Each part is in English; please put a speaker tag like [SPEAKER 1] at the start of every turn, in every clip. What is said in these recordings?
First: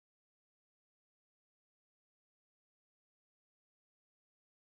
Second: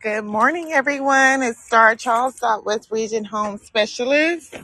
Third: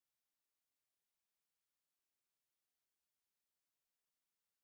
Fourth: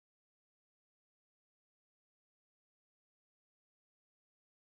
[SPEAKER 1] Good morning, everyone. It's Star Charles Southwest Region Home Specialist.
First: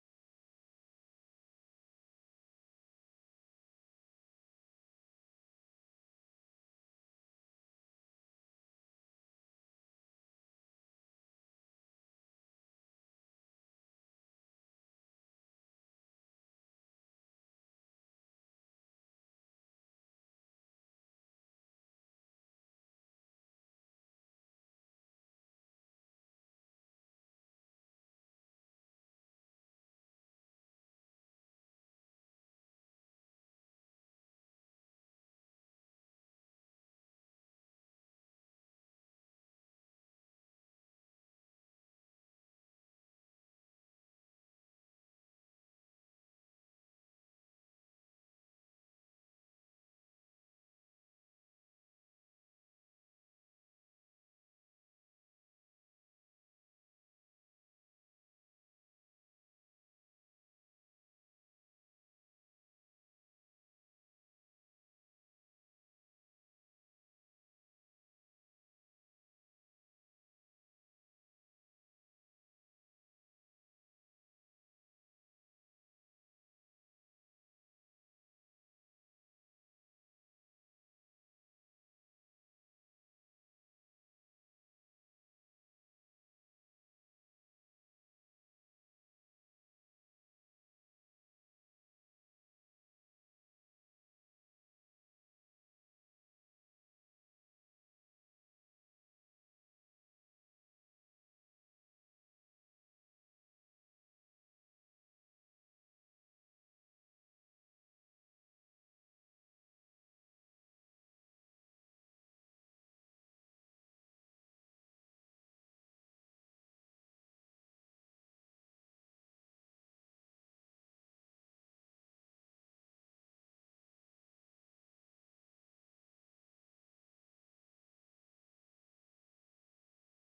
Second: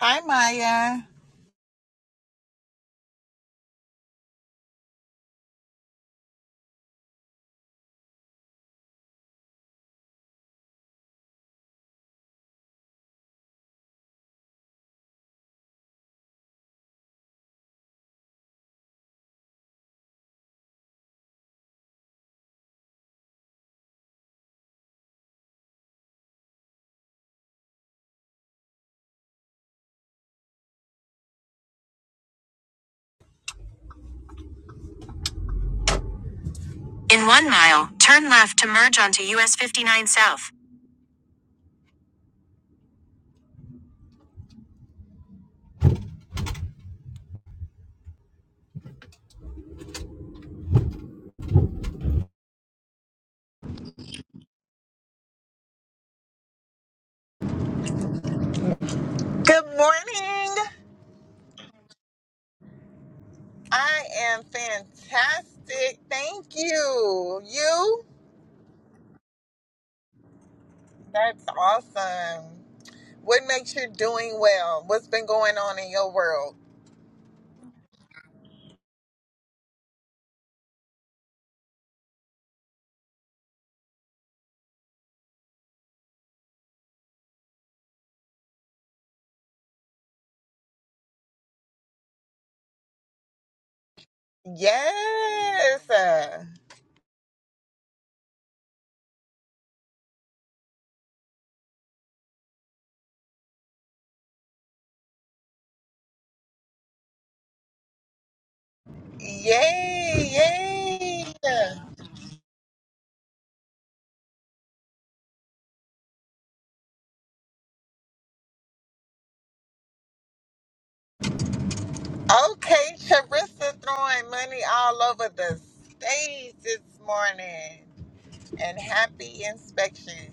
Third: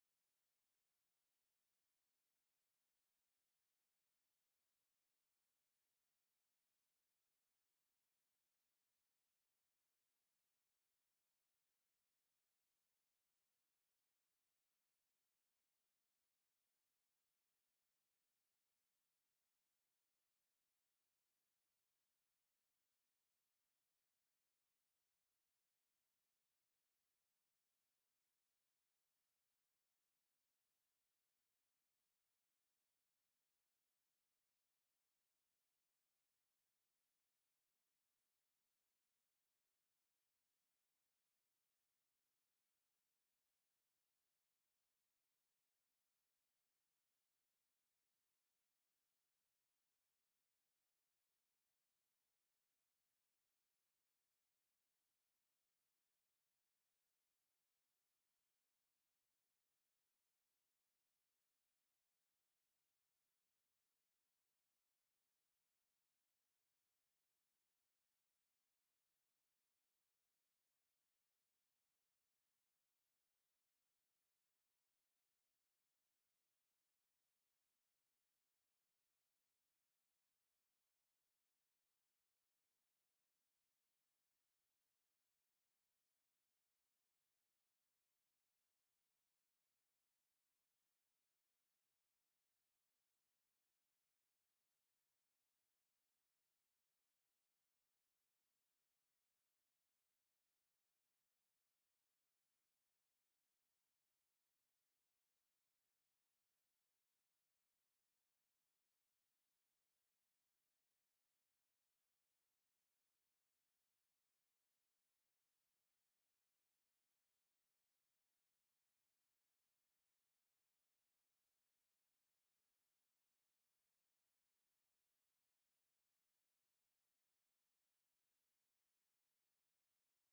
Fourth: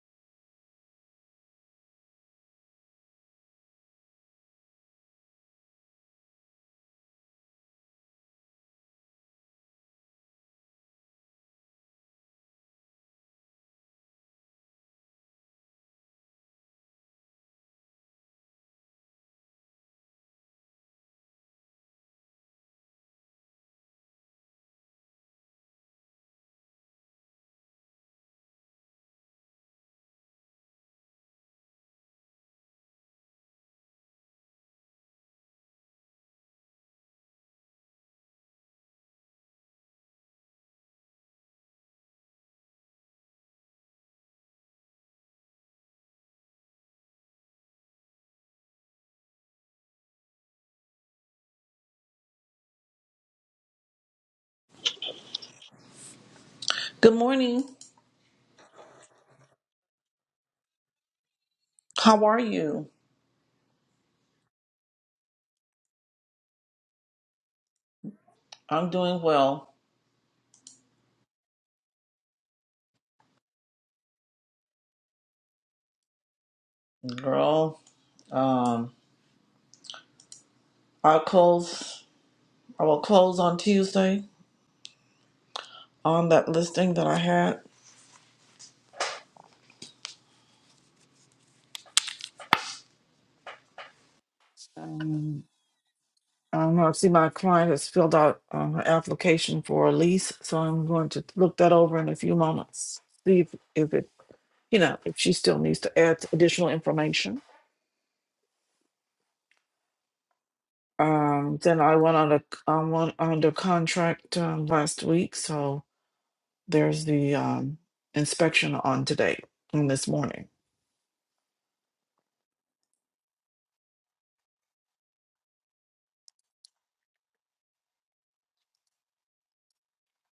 [SPEAKER 1] Hi, Maya. In one mile, turn left to merge onto US 59 South.
[SPEAKER 2] Good morning.
[SPEAKER 1] Good morning.
[SPEAKER 2] How are you?
[SPEAKER 1] I am fantastic. Thank you. You?
[SPEAKER 2] I'm doing well,
[SPEAKER 1] That's awesome. What makes you doing well? What's been going on in your world?
[SPEAKER 2] girl. Um, I'll close. I will close on Tuesday on that listing that I had. Um,
[SPEAKER 1] Yes.
[SPEAKER 2] I don't know. I see my client has filled out um, her application for a lease, so I'm going to look that over in a few moments. See if, if it, you know, if she still needs to add additional information.
[SPEAKER 1] Yay.
[SPEAKER 2] Um,
[SPEAKER 1] Yay.
[SPEAKER 2] then I went on a, I went under contract um, last week, so There's the um, inspection on today, on this morning.
[SPEAKER 1] Okay, Charissa throwing money all over the stage this morning. And happy inspection.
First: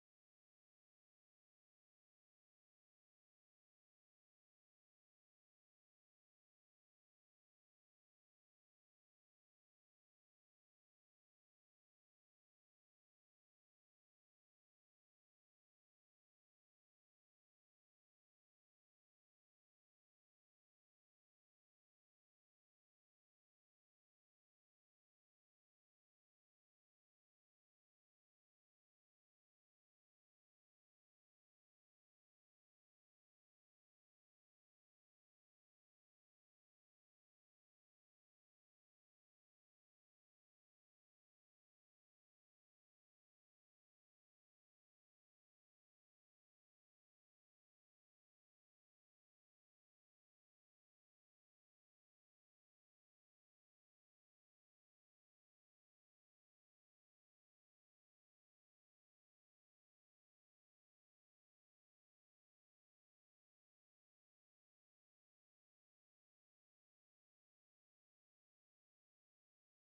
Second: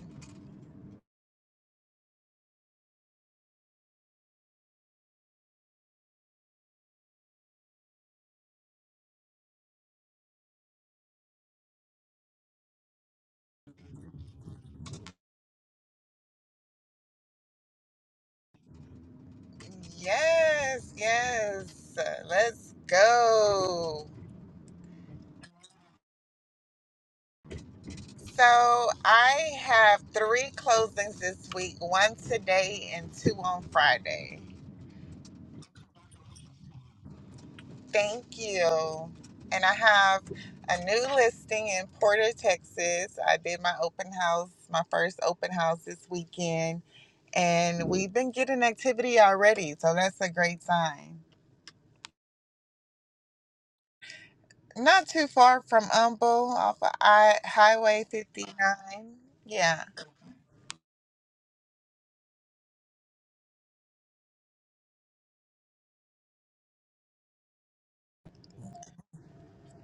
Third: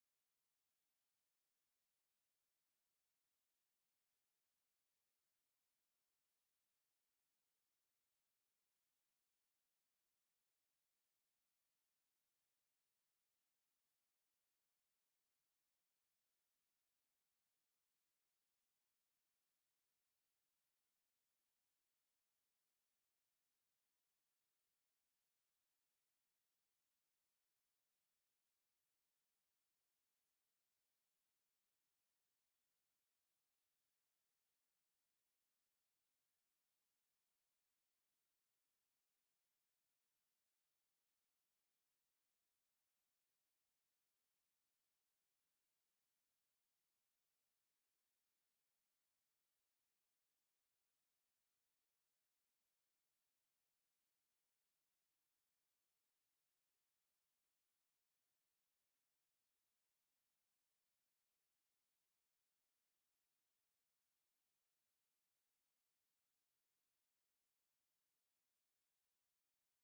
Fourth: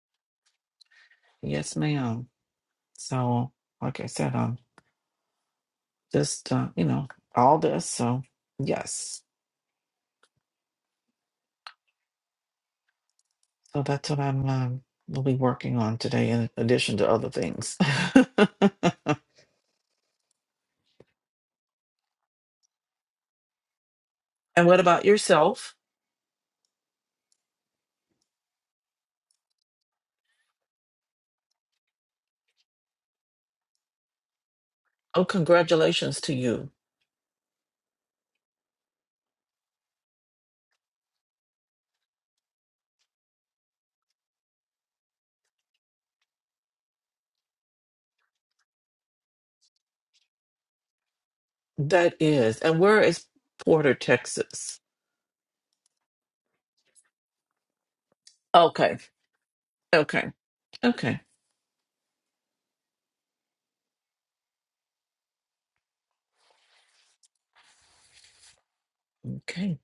[SPEAKER 2] Yes, ma'am. So, like I said, um, just uh, you know, all this. So, yes. So that's what I'm um, will be working on today, in addition to other things.
[SPEAKER 1] Yes, yes. Let's go.
[SPEAKER 2] and what about yourself?
[SPEAKER 1] So I have three closings this week, one today and two on Friday.
[SPEAKER 2] Oh, congratulations to you.
[SPEAKER 1] Thank you. And I have a new listing in Porter, Texas. I did my open house, my first open house this weekend, and we've been getting activity already, so that's a great sign.
[SPEAKER 2] That is. And where is Porter, Texas?
[SPEAKER 1] Not too far from Humble off of I- Highway 59.
[SPEAKER 2] Okay.
[SPEAKER 1] Yeah.
[SPEAKER 2] Okay. Okay. Okay.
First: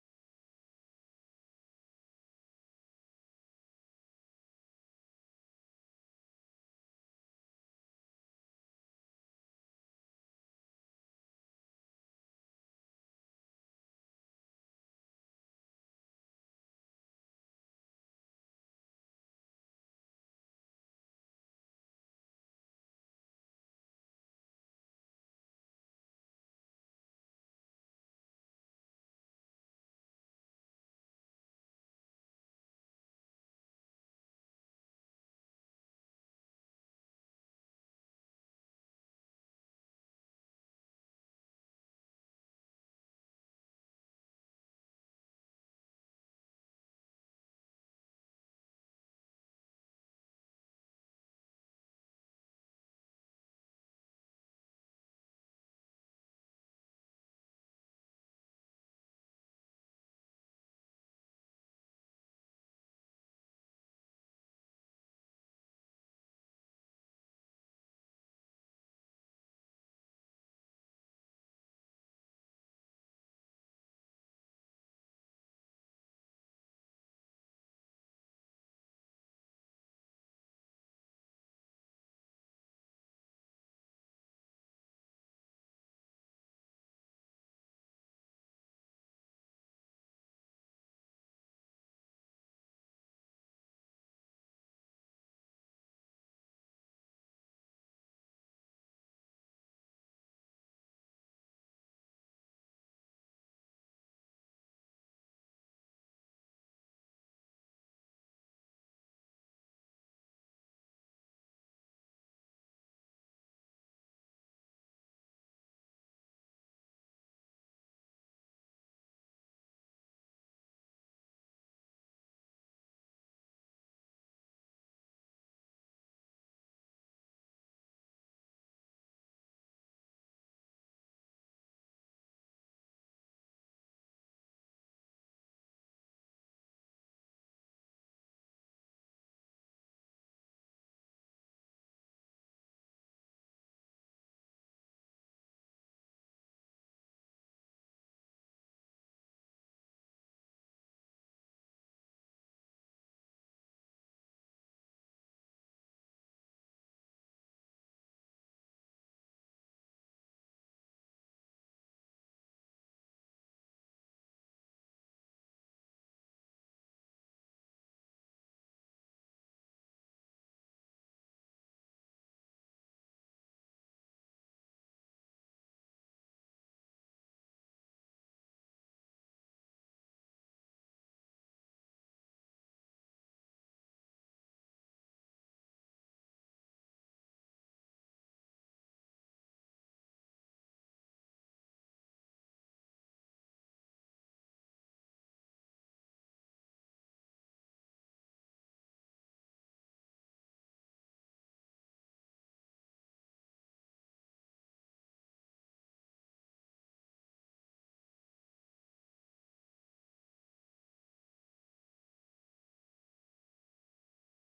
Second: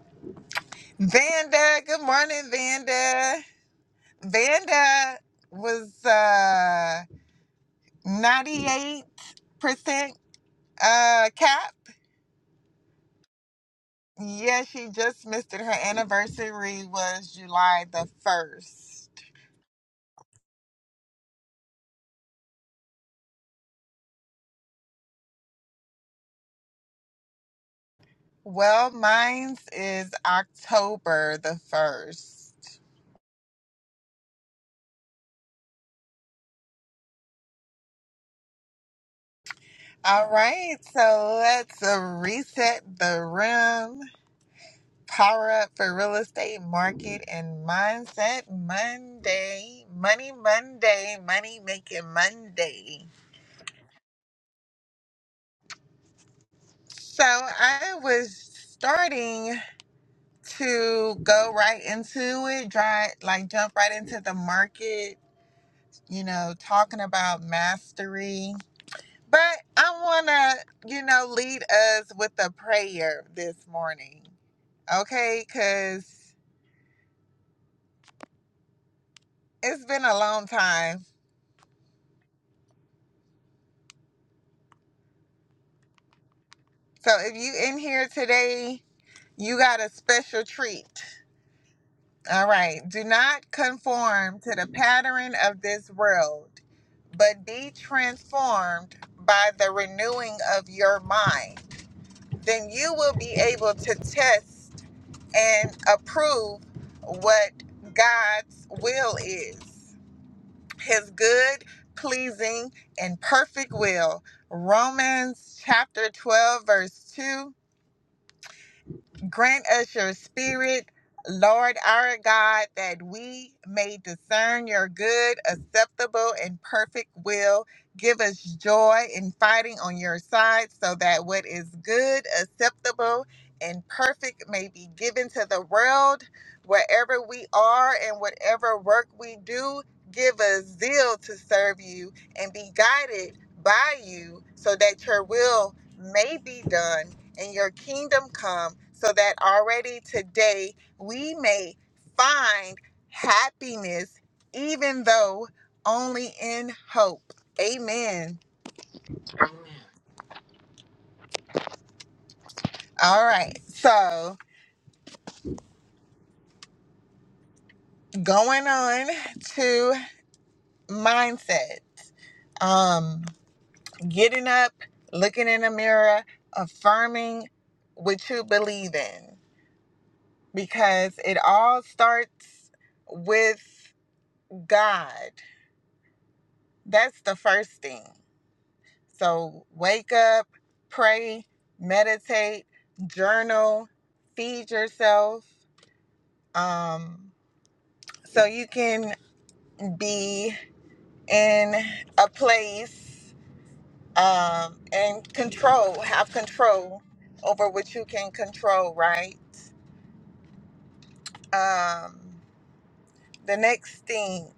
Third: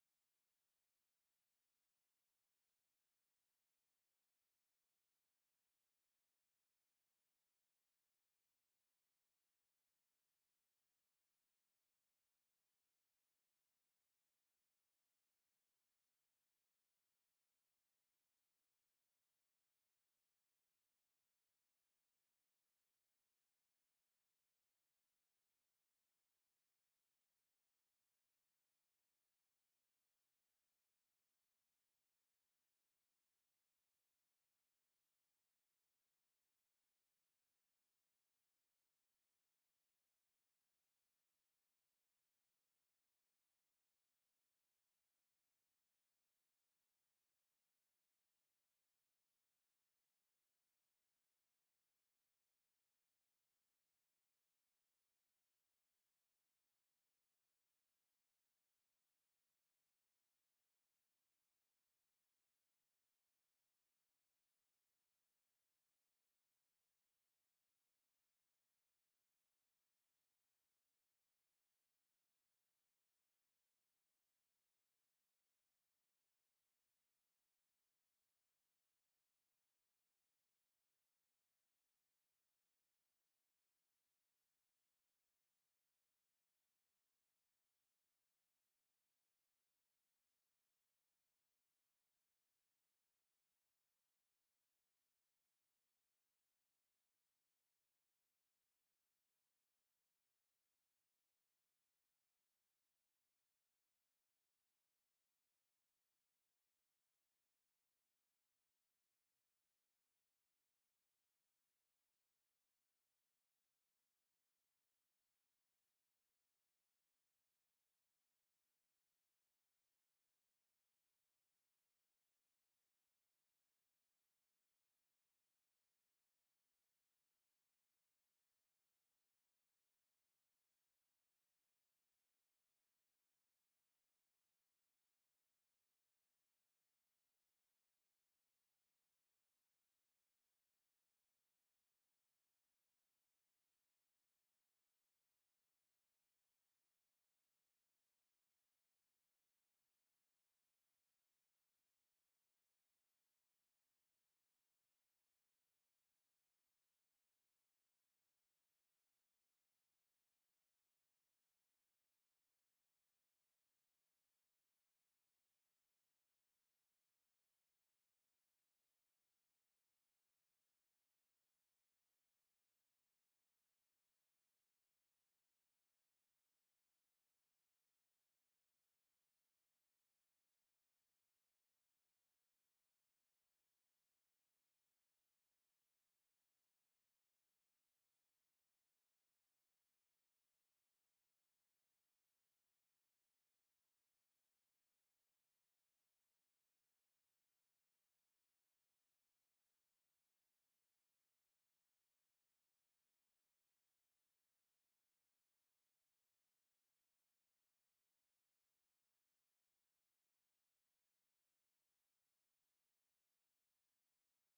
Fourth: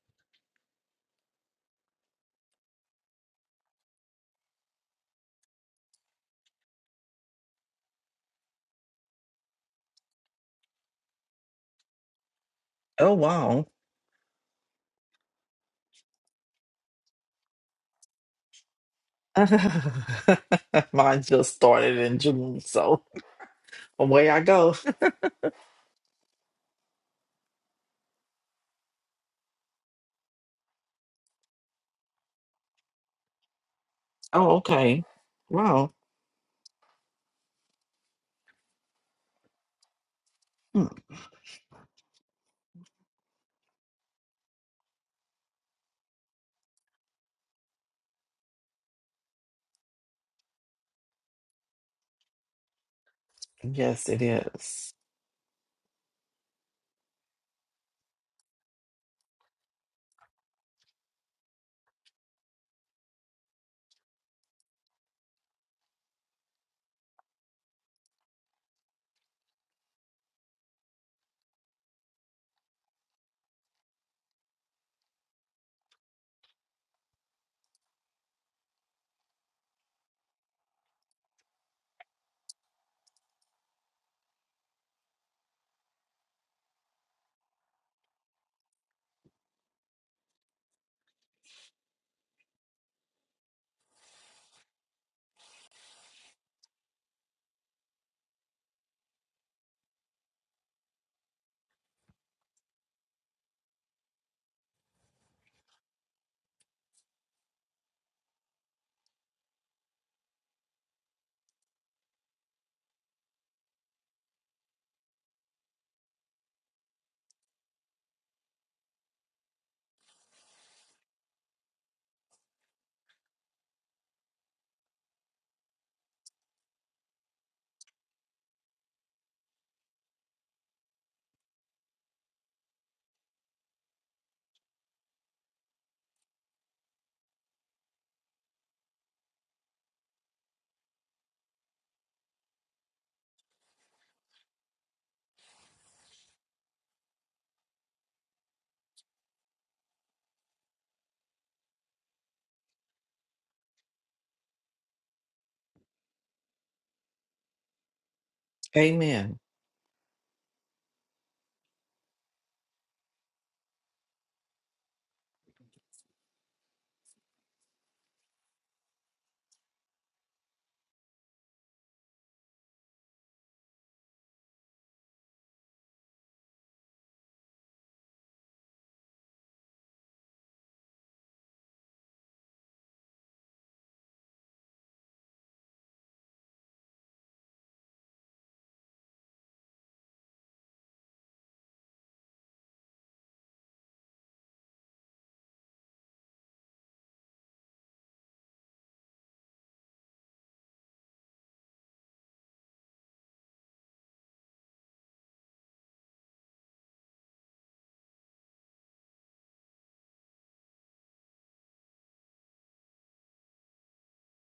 [SPEAKER 1] Vanda, good morning, Vanda. Vanda was uh 98% uh cap.
[SPEAKER 2] Oh, wow.
[SPEAKER 1] Yeah, she just missed it. Her anniversary was July the 1st.
[SPEAKER 2] Mine just started in June, so away I go.
[SPEAKER 1] Well, mine's is October the 1st.
[SPEAKER 2] Oh, okay. Wow.
[SPEAKER 1] All right,
[SPEAKER 2] Hmm.
[SPEAKER 1] so let's uh, reset the room. Power up for real estate market and mindset Monday. Money Monday, money making Monday.
[SPEAKER 2] Yes, it is.
[SPEAKER 1] So I was starting. to go right into it, dry, like jump right into the market, you know, talking about mastery. But I want to, you know, lead us with a prayer this morning, okay? Because it's been a long time. So if you in here today, you got a special treat. All right. Do not conform to the pattern of this world, but be transformed by the renewing of your mind. Then you will be able to test and approve what God's will is His good, pleasing, and perfect will. Romans chapter 12, verse 2 Grant us your spirit, Lord our God, that we may discern your good, acceptable, and perfect will. Give us joy in fighting on your side so that what is good, acceptable, and perfect may be given to the world wherever we are and whatever work we do. Give us zeal to serve you and be guided by you so that your will may be done and your kingdom come so that already today we may find happiness even though only in hope amen
[SPEAKER 2] Amen.
[SPEAKER 1] all right so going on to mindset um getting up looking in the mirror affirming what you believe in because it all starts with god that's the first thing So wake up, pray, meditate, journal, feed yourself. Um, so you can be in a place um, and control, have control over what you can control, right? Um, the next thing,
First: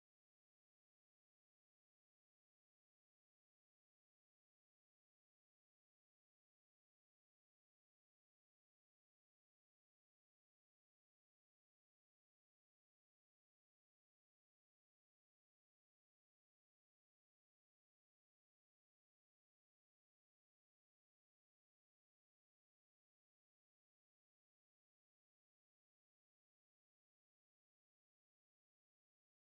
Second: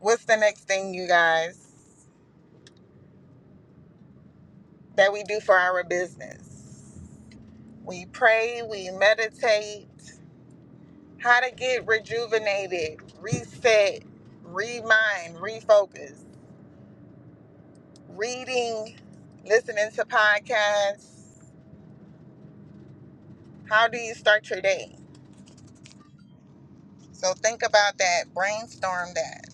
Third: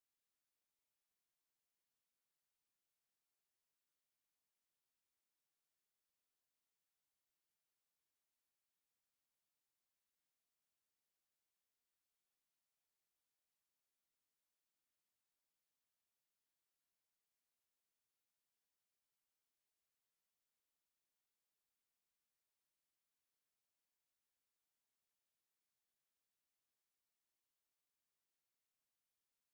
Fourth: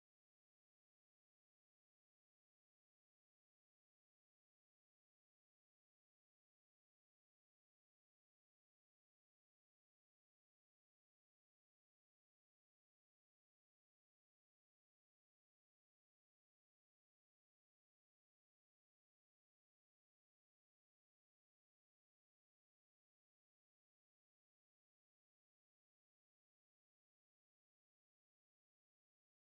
[SPEAKER 1] what's the next thing, you guys, that we do for our business? We pray, we meditate, How to get rejuvenated, reset, remind, refocus. Reading, listening to podcasts. How do you start your day? So think about that, brainstorm that.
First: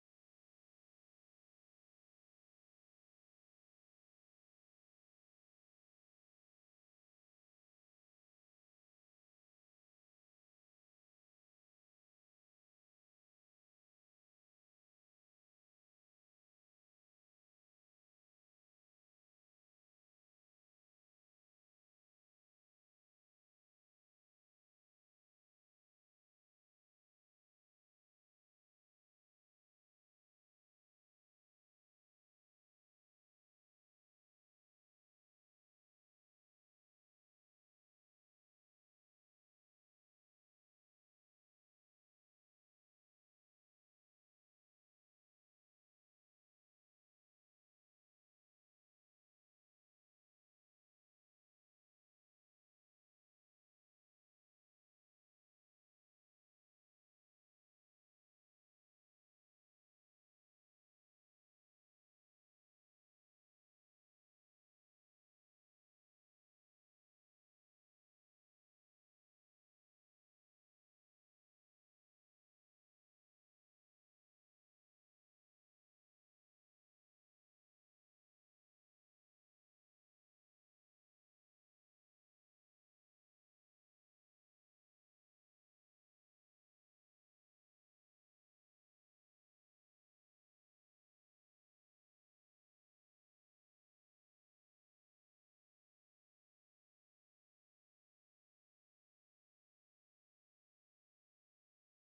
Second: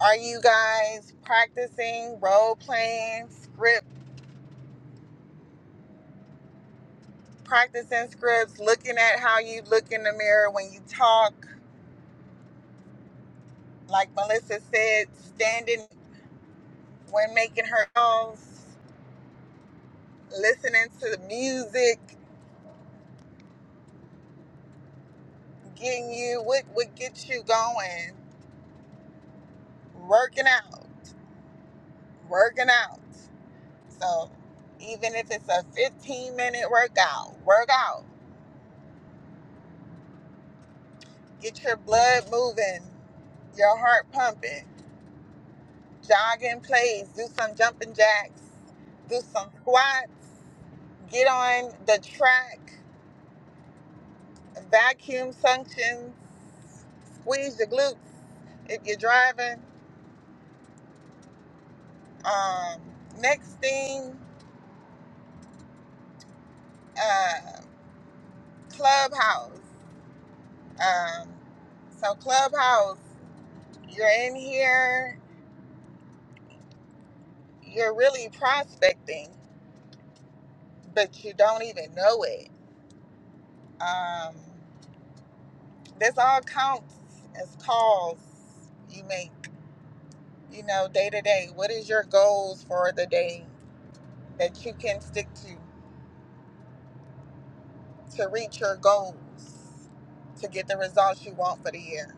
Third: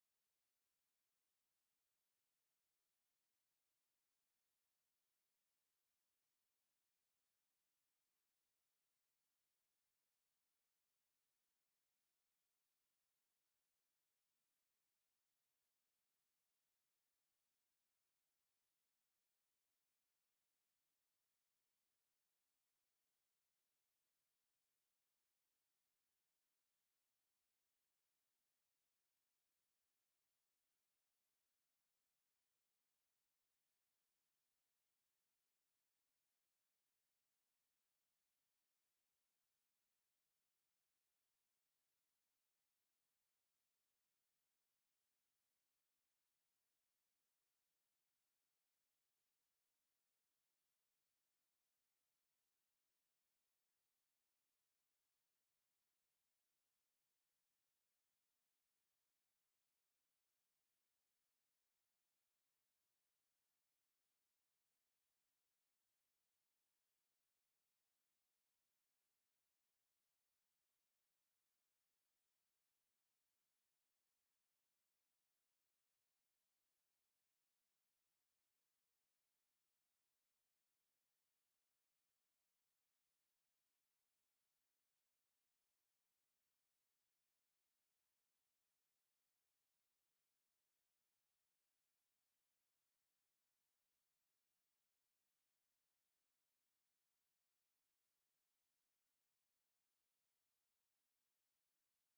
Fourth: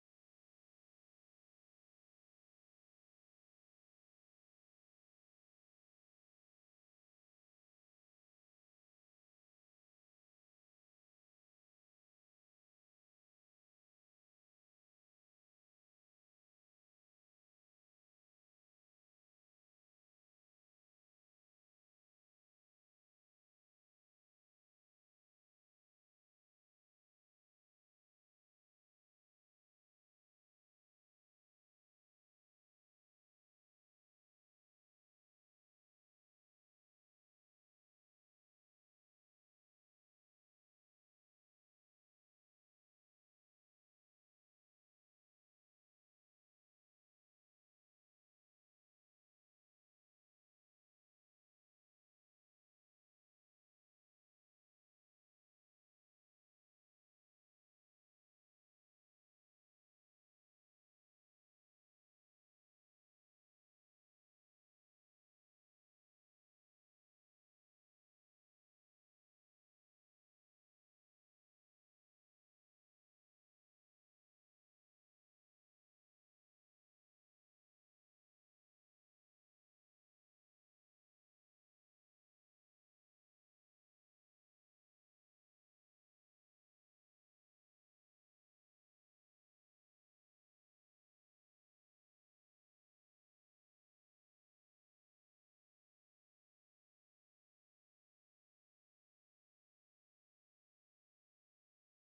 [SPEAKER 1] Are you guys practicing role playing, script, practicing scripts, looking at how you look in the mirror when you talk? Like Melissa said, standing when making her calls, listening to the music, getting you what what gets you going working out working out so even if it's a 15 minute workout work out get your blood moving your heart pumping jog in place do some jumping jacks do some squats get on the track vacuum suctions squeeze your glutes if you're driving um, next thing uh, clubhouse Um, so Clubhouse, you're in here, you're really prospecting, but you don't even know it. Um, this all counts as calls you make, you know, day to day. What is your goals for the day that you can stick to to reach your goals to get the results you want for the year?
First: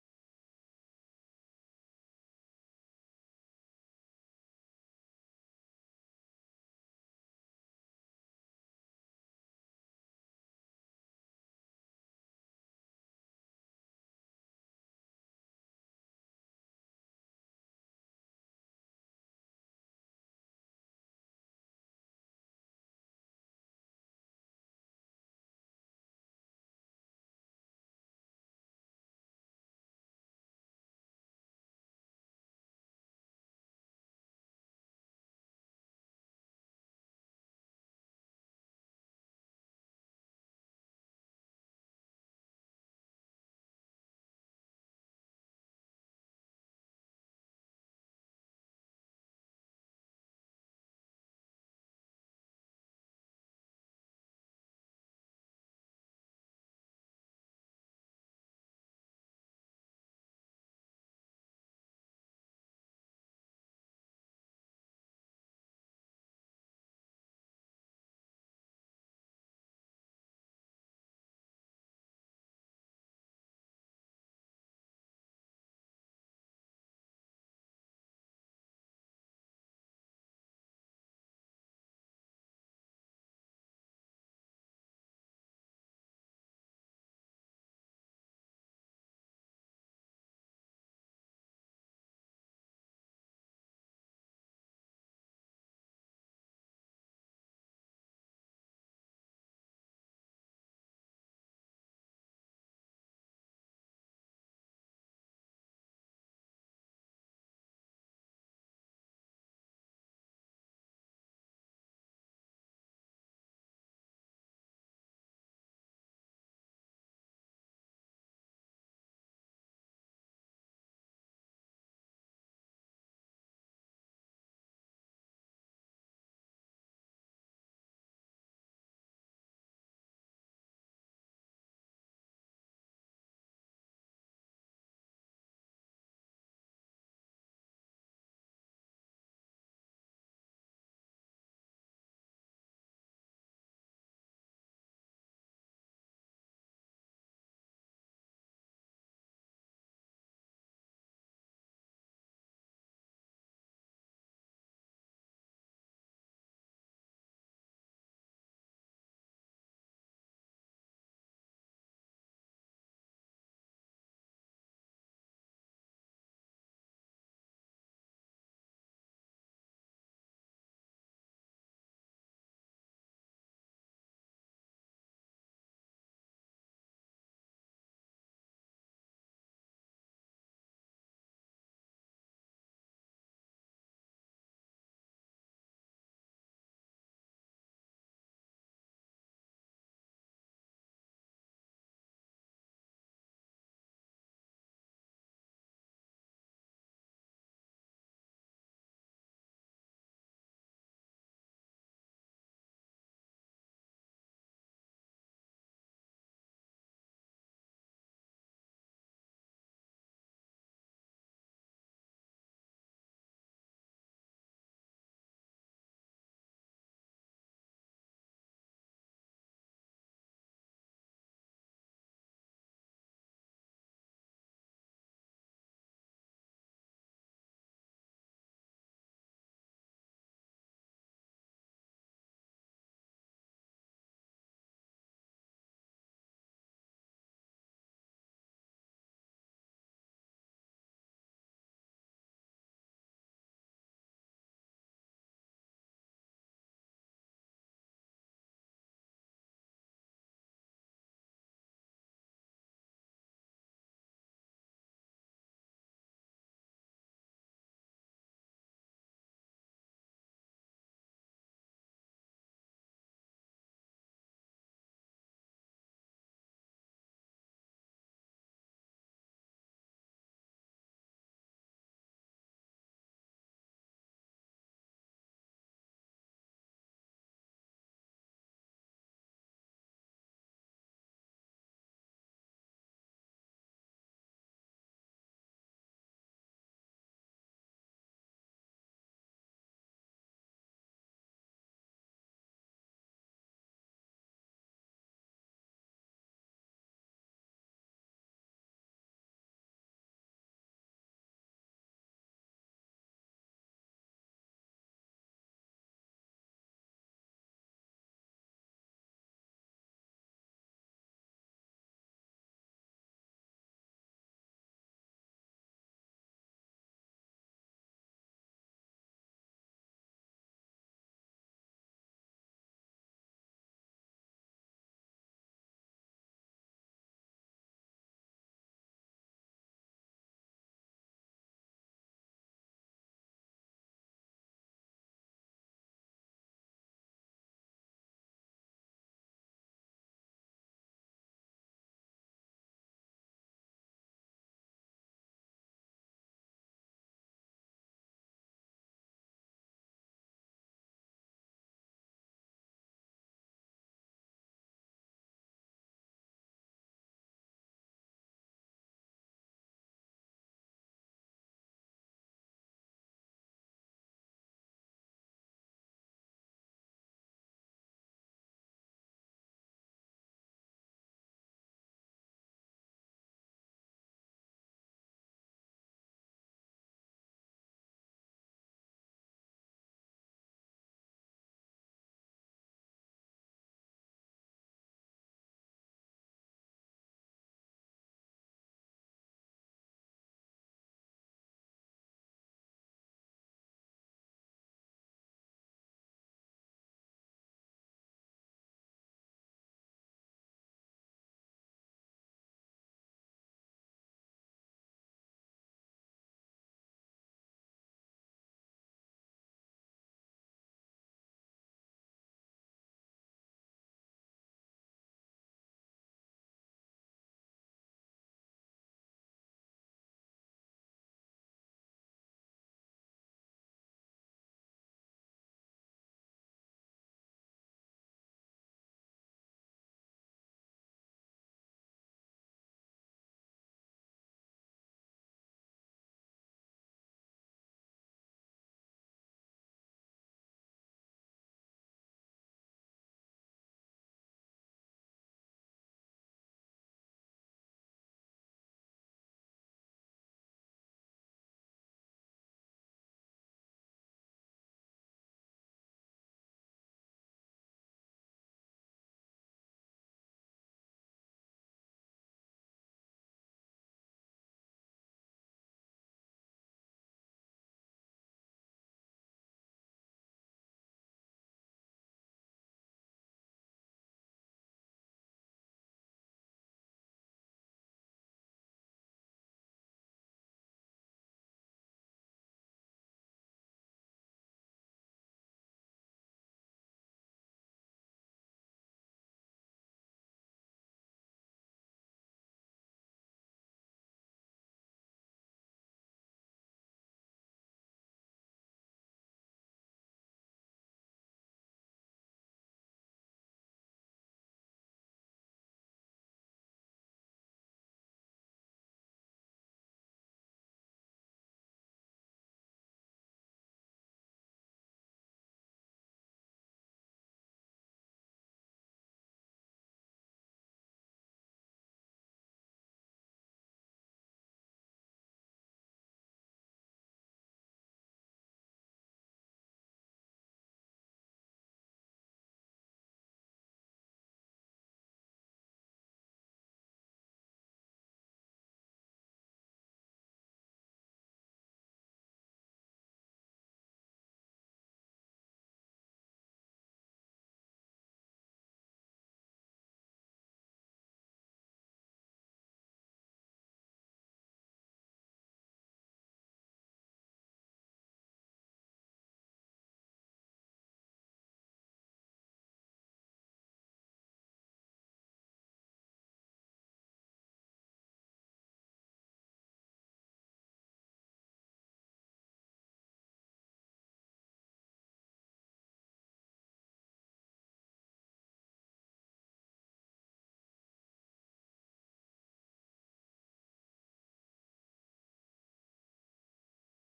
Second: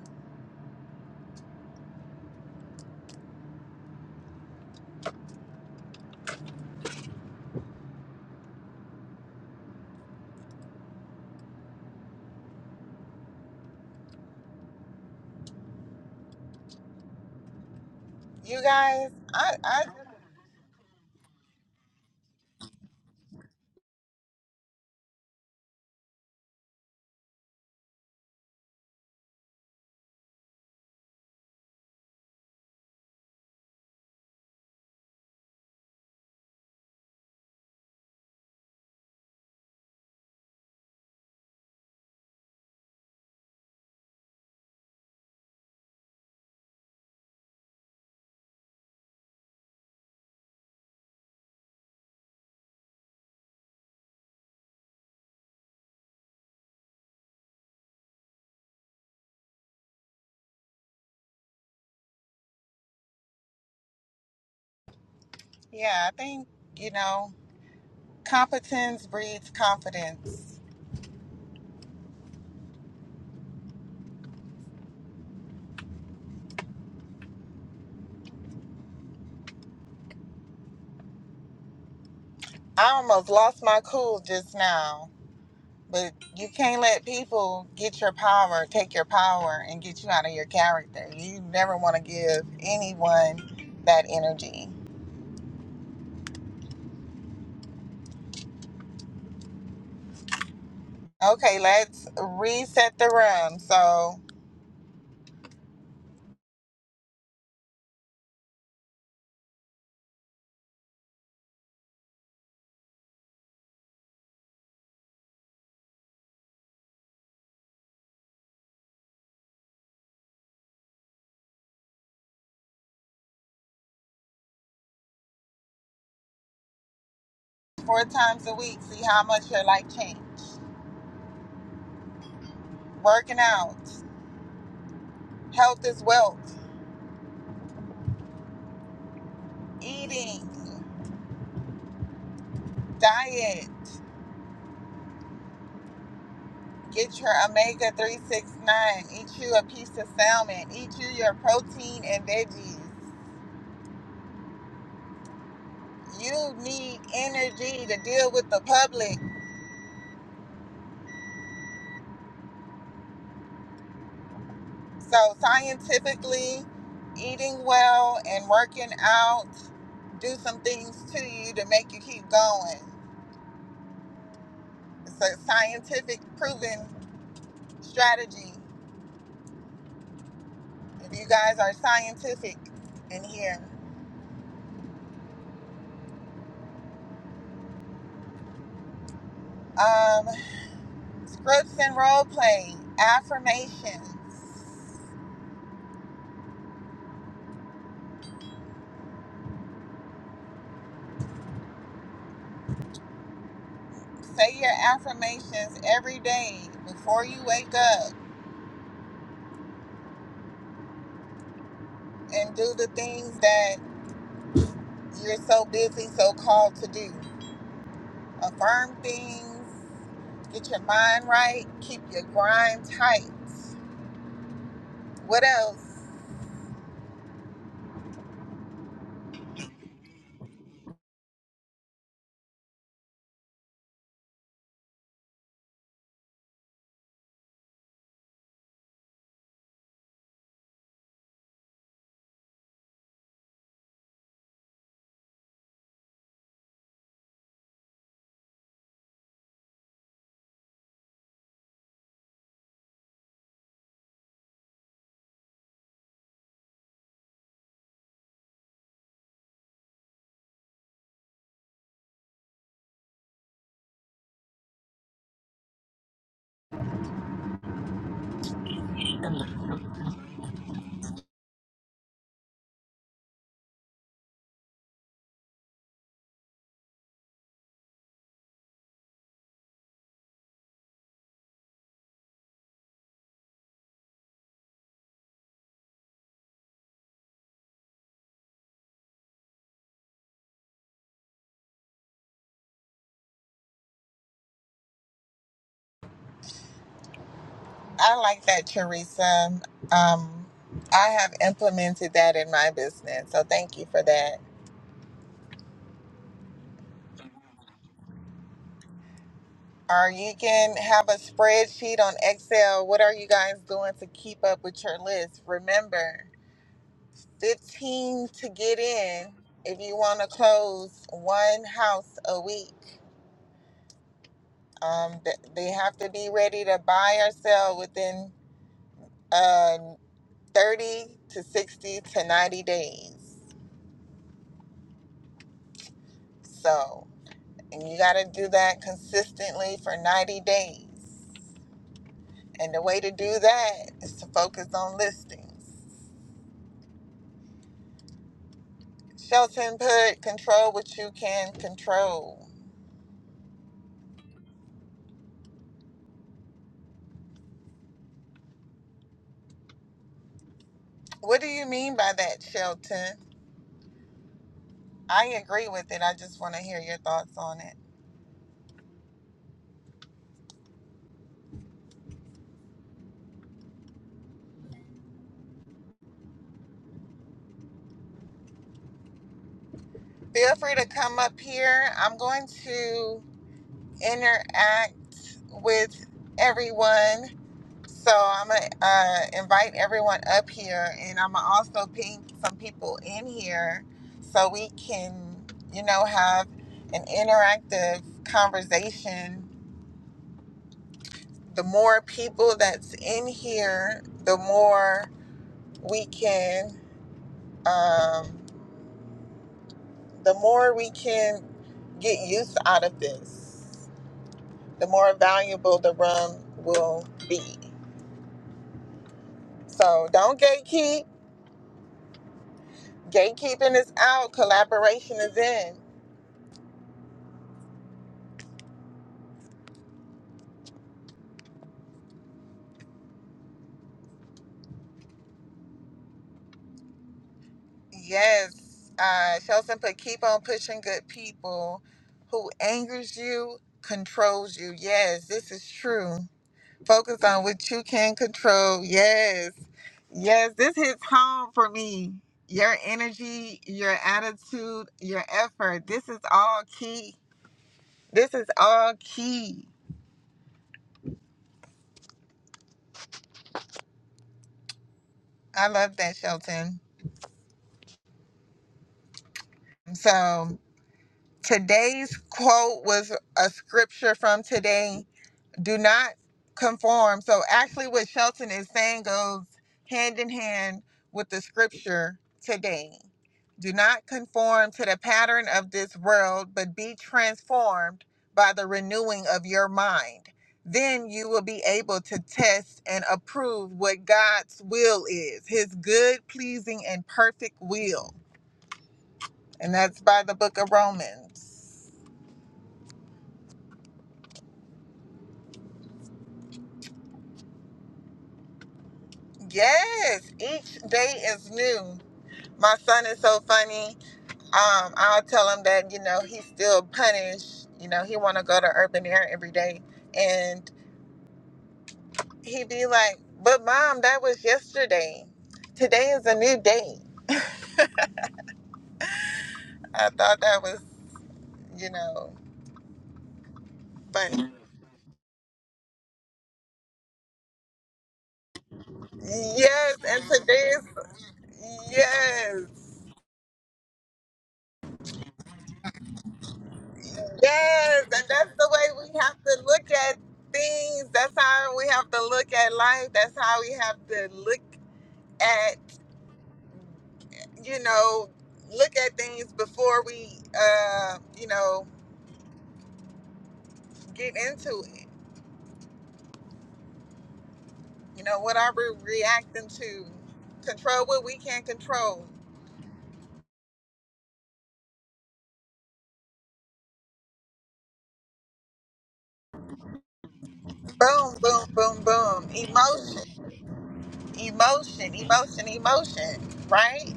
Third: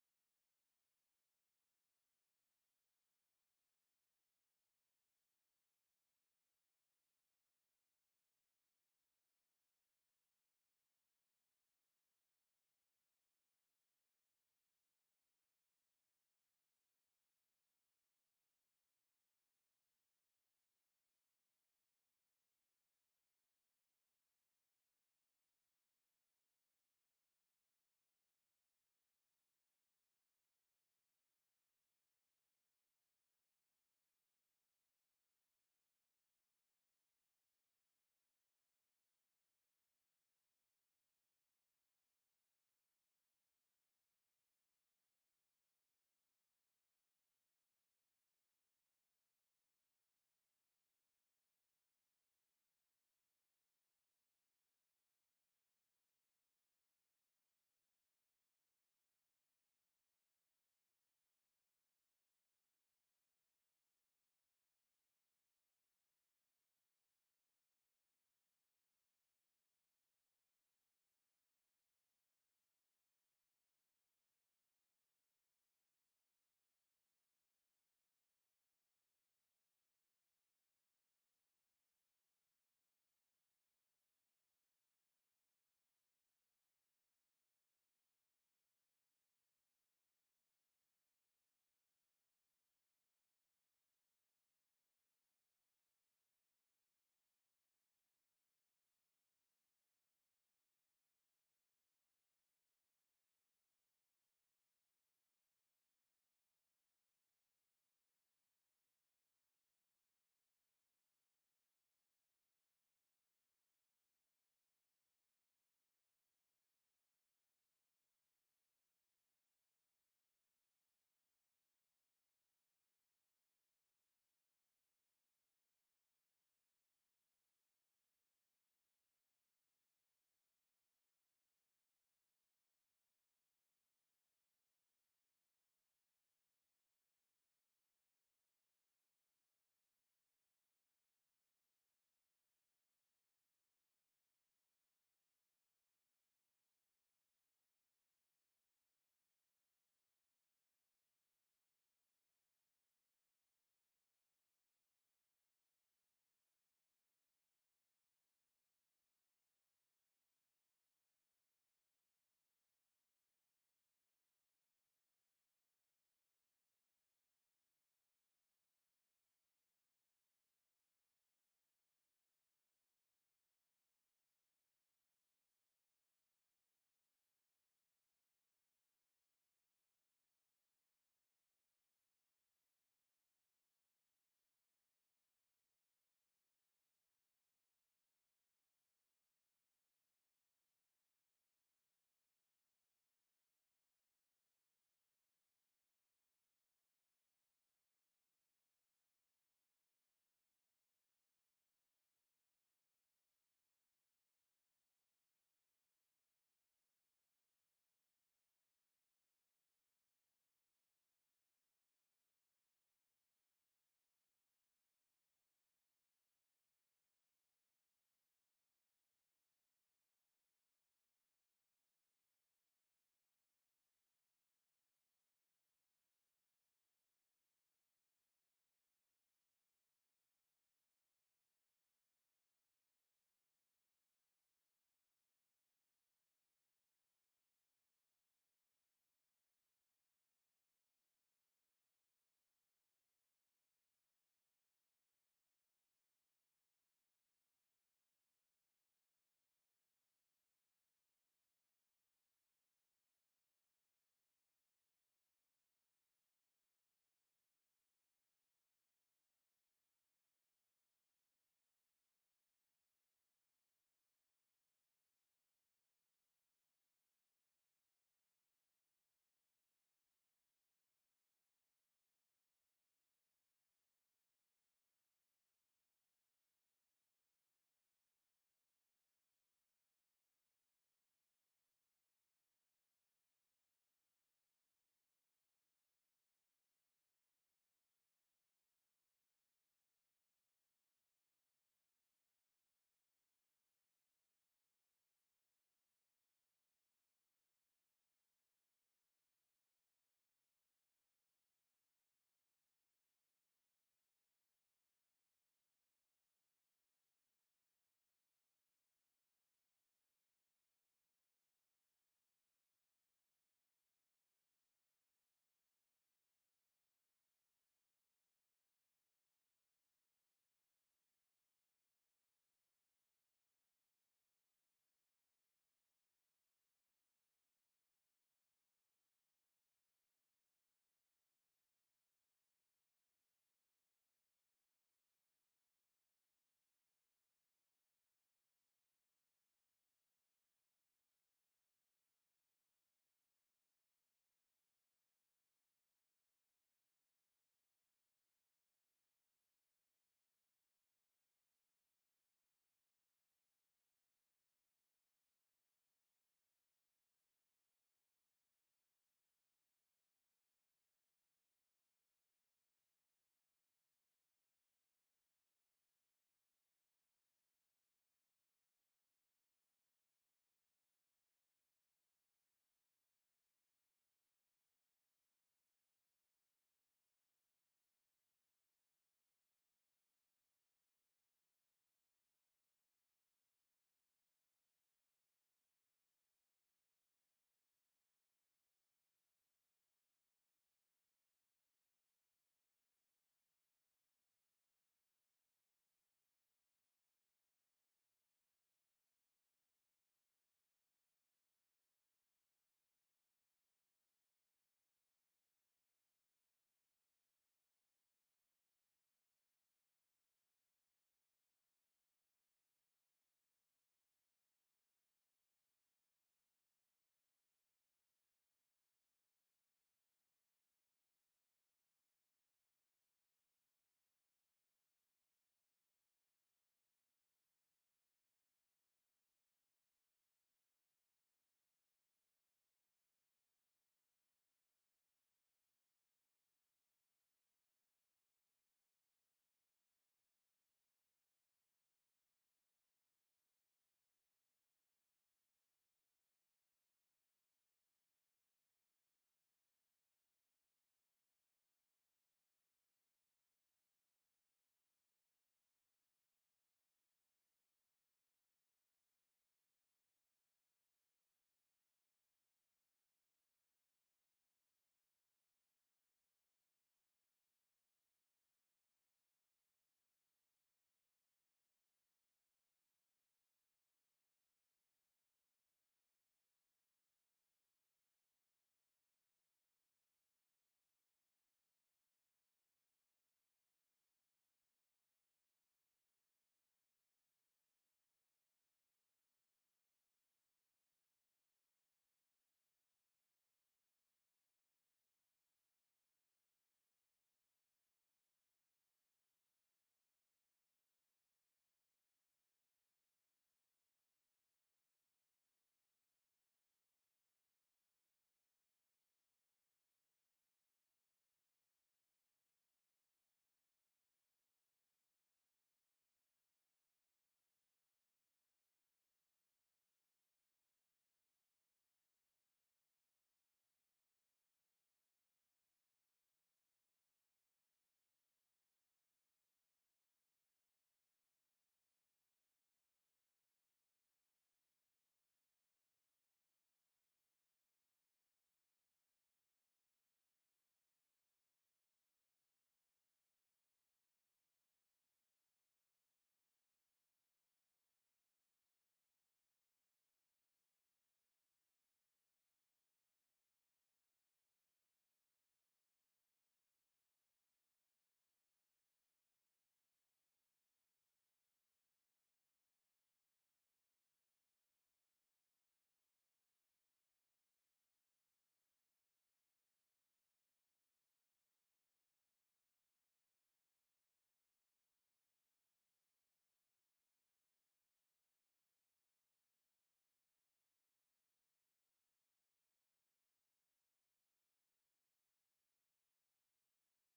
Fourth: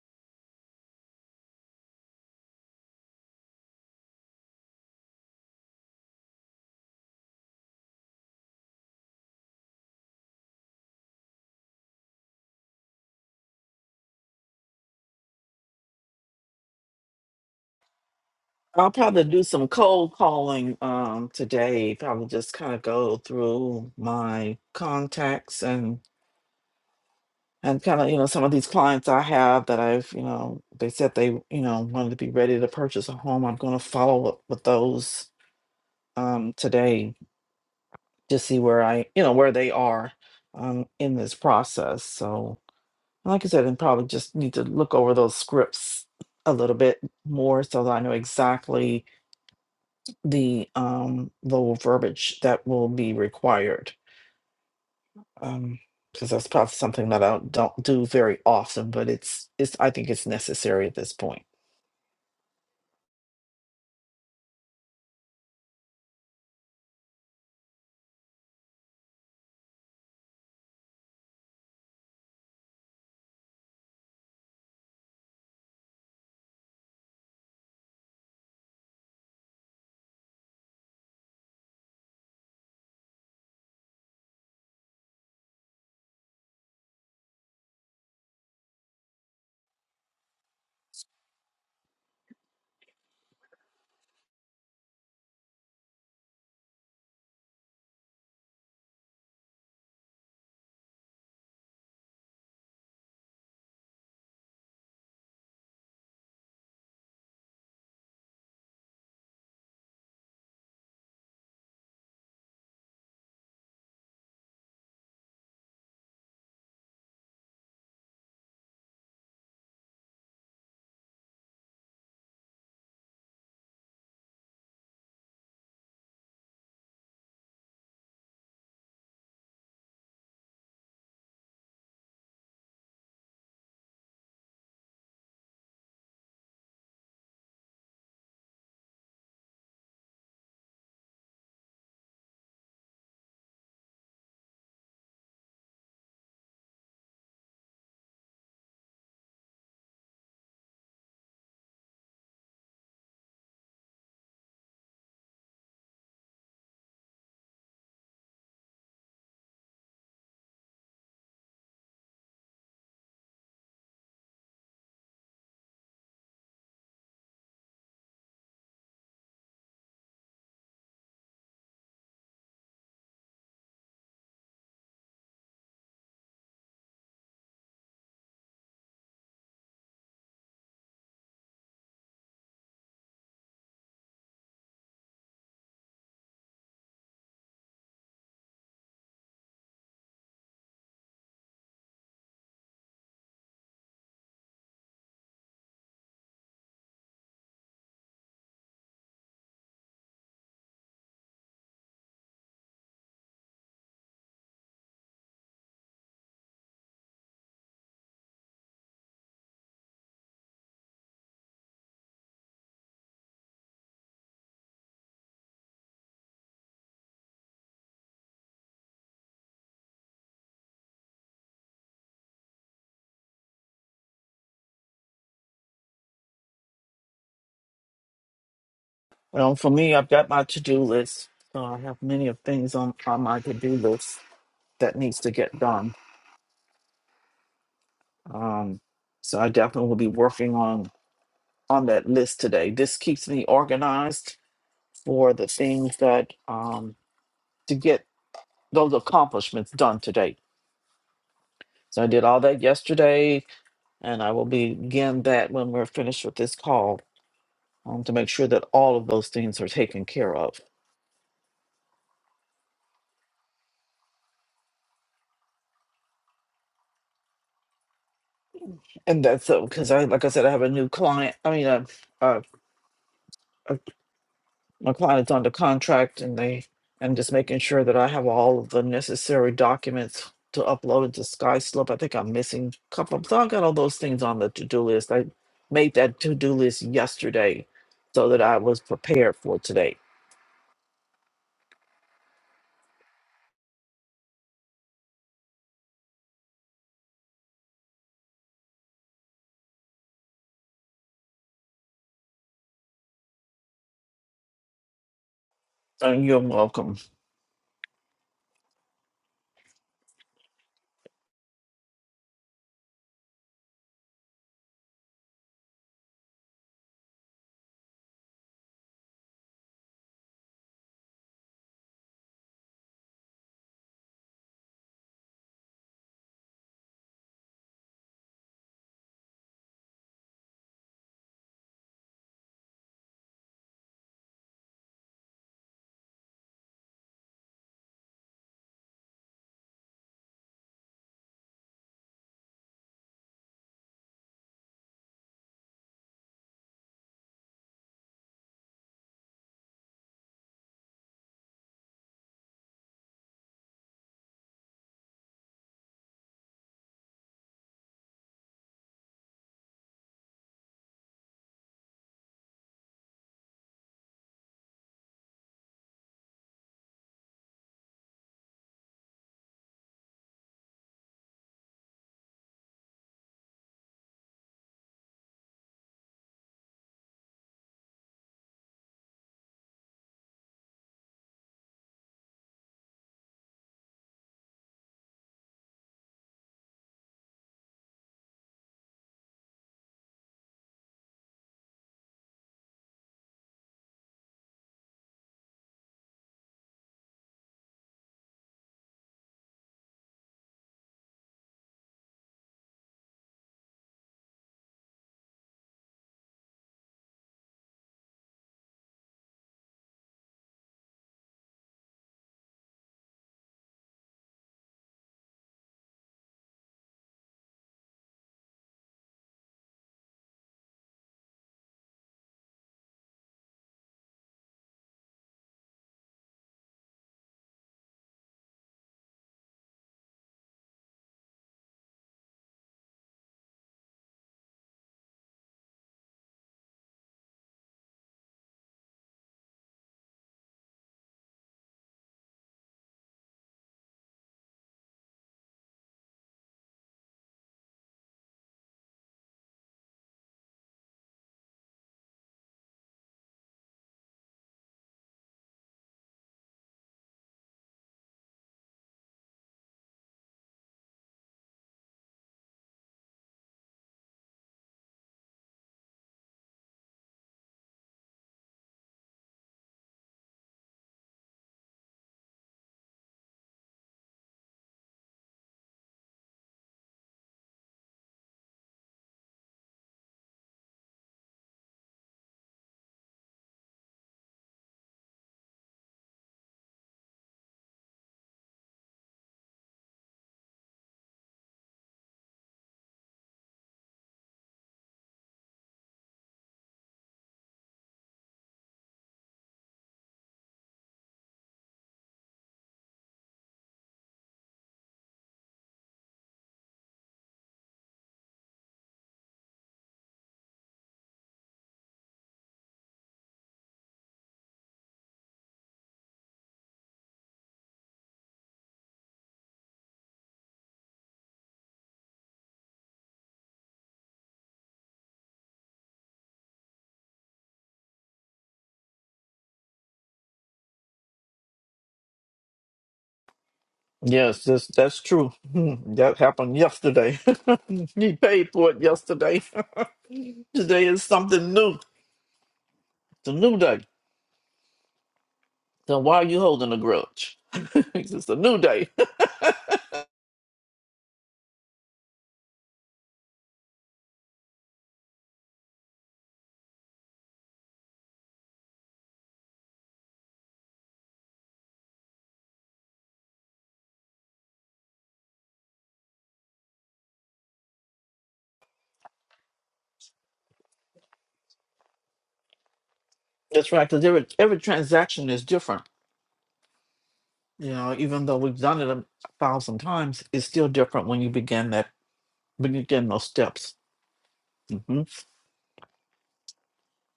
[SPEAKER 1] You
[SPEAKER 2] I'll
[SPEAKER 1] guys,
[SPEAKER 2] probably do
[SPEAKER 1] I,
[SPEAKER 2] some
[SPEAKER 1] I
[SPEAKER 2] cold calling um today. Probably just kind of go through my contacts and and kind of you know some of these clients I have that I've you know they said they you know wanted to be ready to purchase a home. I'm going to follow up with those um today to see where I, you know, where they are um, in this process. So, like I said, and probably just need to look over those scripts a little bit more so that I know exactly the um, the verbiage that will be required um because that's probably something that I don't do very often, but it's it's I think it's necessary at this point.
[SPEAKER 1] yeah, I think, you know, competence breeds confidence I almost lost my cool just now. But you can't let people get your power, take your power, and get you out of your character. You never want to give anyone that energy. Okay, let's reset the room. So, four times a week, see how much your life changed. Working out, health is wealth, eating, diet. Get your omega 369. Eat you a piece of salmon. Eat you your protein and veggies. you need energy to deal with the public. So, scientifically, eating well and working out do some things to you to make you keep going. It's a scientific proven strategy. If you guys are scientific in here, um, scripts and role play, affirmations. Say your affirmations every day before you wake up and do the things that you're so busy, so called to do. Affirm things, get your mind right, keep your grind tight. What else?
[SPEAKER 2] Well, for me, I've got my to-do list. So I have many of things on, on my to-do list that needs to get done. Um, so I definitely will be working on on that list today. This keeps me organized for the things that um to get those accomplishments done today. So I did all that yesterday, and I will begin that when we're finished with this call um, to make sure that all of those things are taken care of. And that's because I, like I said, I have a new client. I mean, a, my client's under contract and they and just making sure that I have all of the necessary documents to upload into SkySlope. I think I'm missing a couple. So I got all those things on the to-do list. I made that to-do list yesterday so that I was prepared for today.
[SPEAKER 1] I like that, Teresa. Um, I have implemented that in my business, so thank you for that.
[SPEAKER 2] So you're welcome.
[SPEAKER 1] Or you can have a spreadsheet on Excel. What are you guys doing to keep up with your list? Remember, 15 to get in if you want to close one house a week Um, th- they have to be ready to buy or sell within uh, 30 to 60 to 90 days. So, and you got to do that consistently for 90 days. And the way to do that is to focus on listings. Shelton put control what you can control. What do you mean by that, Shelton? I agree with it. I just want to hear your thoughts on it. Feel free to come up here. I'm going to. interact with everyone. So I'm gonna uh, invite everyone up here, and I'm gonna also ping some people in here so we can, you know, have an interactive conversation. The more people that's in here, the more we can, um, the more we can get use out of this. The more valuable the room will be. So don't gatekeep. Gatekeeping is out. Collaboration is in. Yes. Uh, Shelton put keep on pushing good people who angers you, controls you. Yes, this is true. Focus on what you can control. Yes. Yes, this hits home for me. Your energy, your attitude, your effort. This is all key. This is all key. I love that, Shelton. So, Today's quote was a scripture from today. Do not conform. So actually what Shelton is saying goes hand in hand with the scripture today. Do not conform to the pattern of this world, but be transformed by the renewing of your mind. Then you will be able to test and approve what God's will is, his good, pleasing, and perfect will. And that's by the book of Romans. Yes, each day is new. My son is so funny. Um, I'll tell him that you know he's still punished. You know he want to go to urban air every day, and he'd be like, "But mom, that was yesterday. Today is a new day." I thought that was you know
[SPEAKER 2] Yes,
[SPEAKER 1] funny.
[SPEAKER 2] that's that's true. Hmm, That happened yesterday. he paid for it yesterday.
[SPEAKER 1] Yes, and
[SPEAKER 2] today
[SPEAKER 1] today's
[SPEAKER 2] is something new. It's
[SPEAKER 1] yes.
[SPEAKER 2] a new day. So why are you holding a grudge?
[SPEAKER 1] Yes,
[SPEAKER 2] it's
[SPEAKER 1] and
[SPEAKER 2] just a
[SPEAKER 1] that's
[SPEAKER 2] new
[SPEAKER 1] the
[SPEAKER 2] day.
[SPEAKER 1] way we have to look at things. That's how we have to look at life. That's how we have to look at, you know, look at things before we, uh, you know, get into it. You know, what are we reacting to? Control what we can control.
[SPEAKER 2] That's right, because every every transaction is different. You know, even though we've done it a thousand times, it's still different when you
[SPEAKER 1] Boom, boom,
[SPEAKER 2] begin that
[SPEAKER 1] boom, boom.
[SPEAKER 2] when you begin those
[SPEAKER 1] Emotion,
[SPEAKER 2] steps. hmm
[SPEAKER 1] emotion, emotion, emotion, right?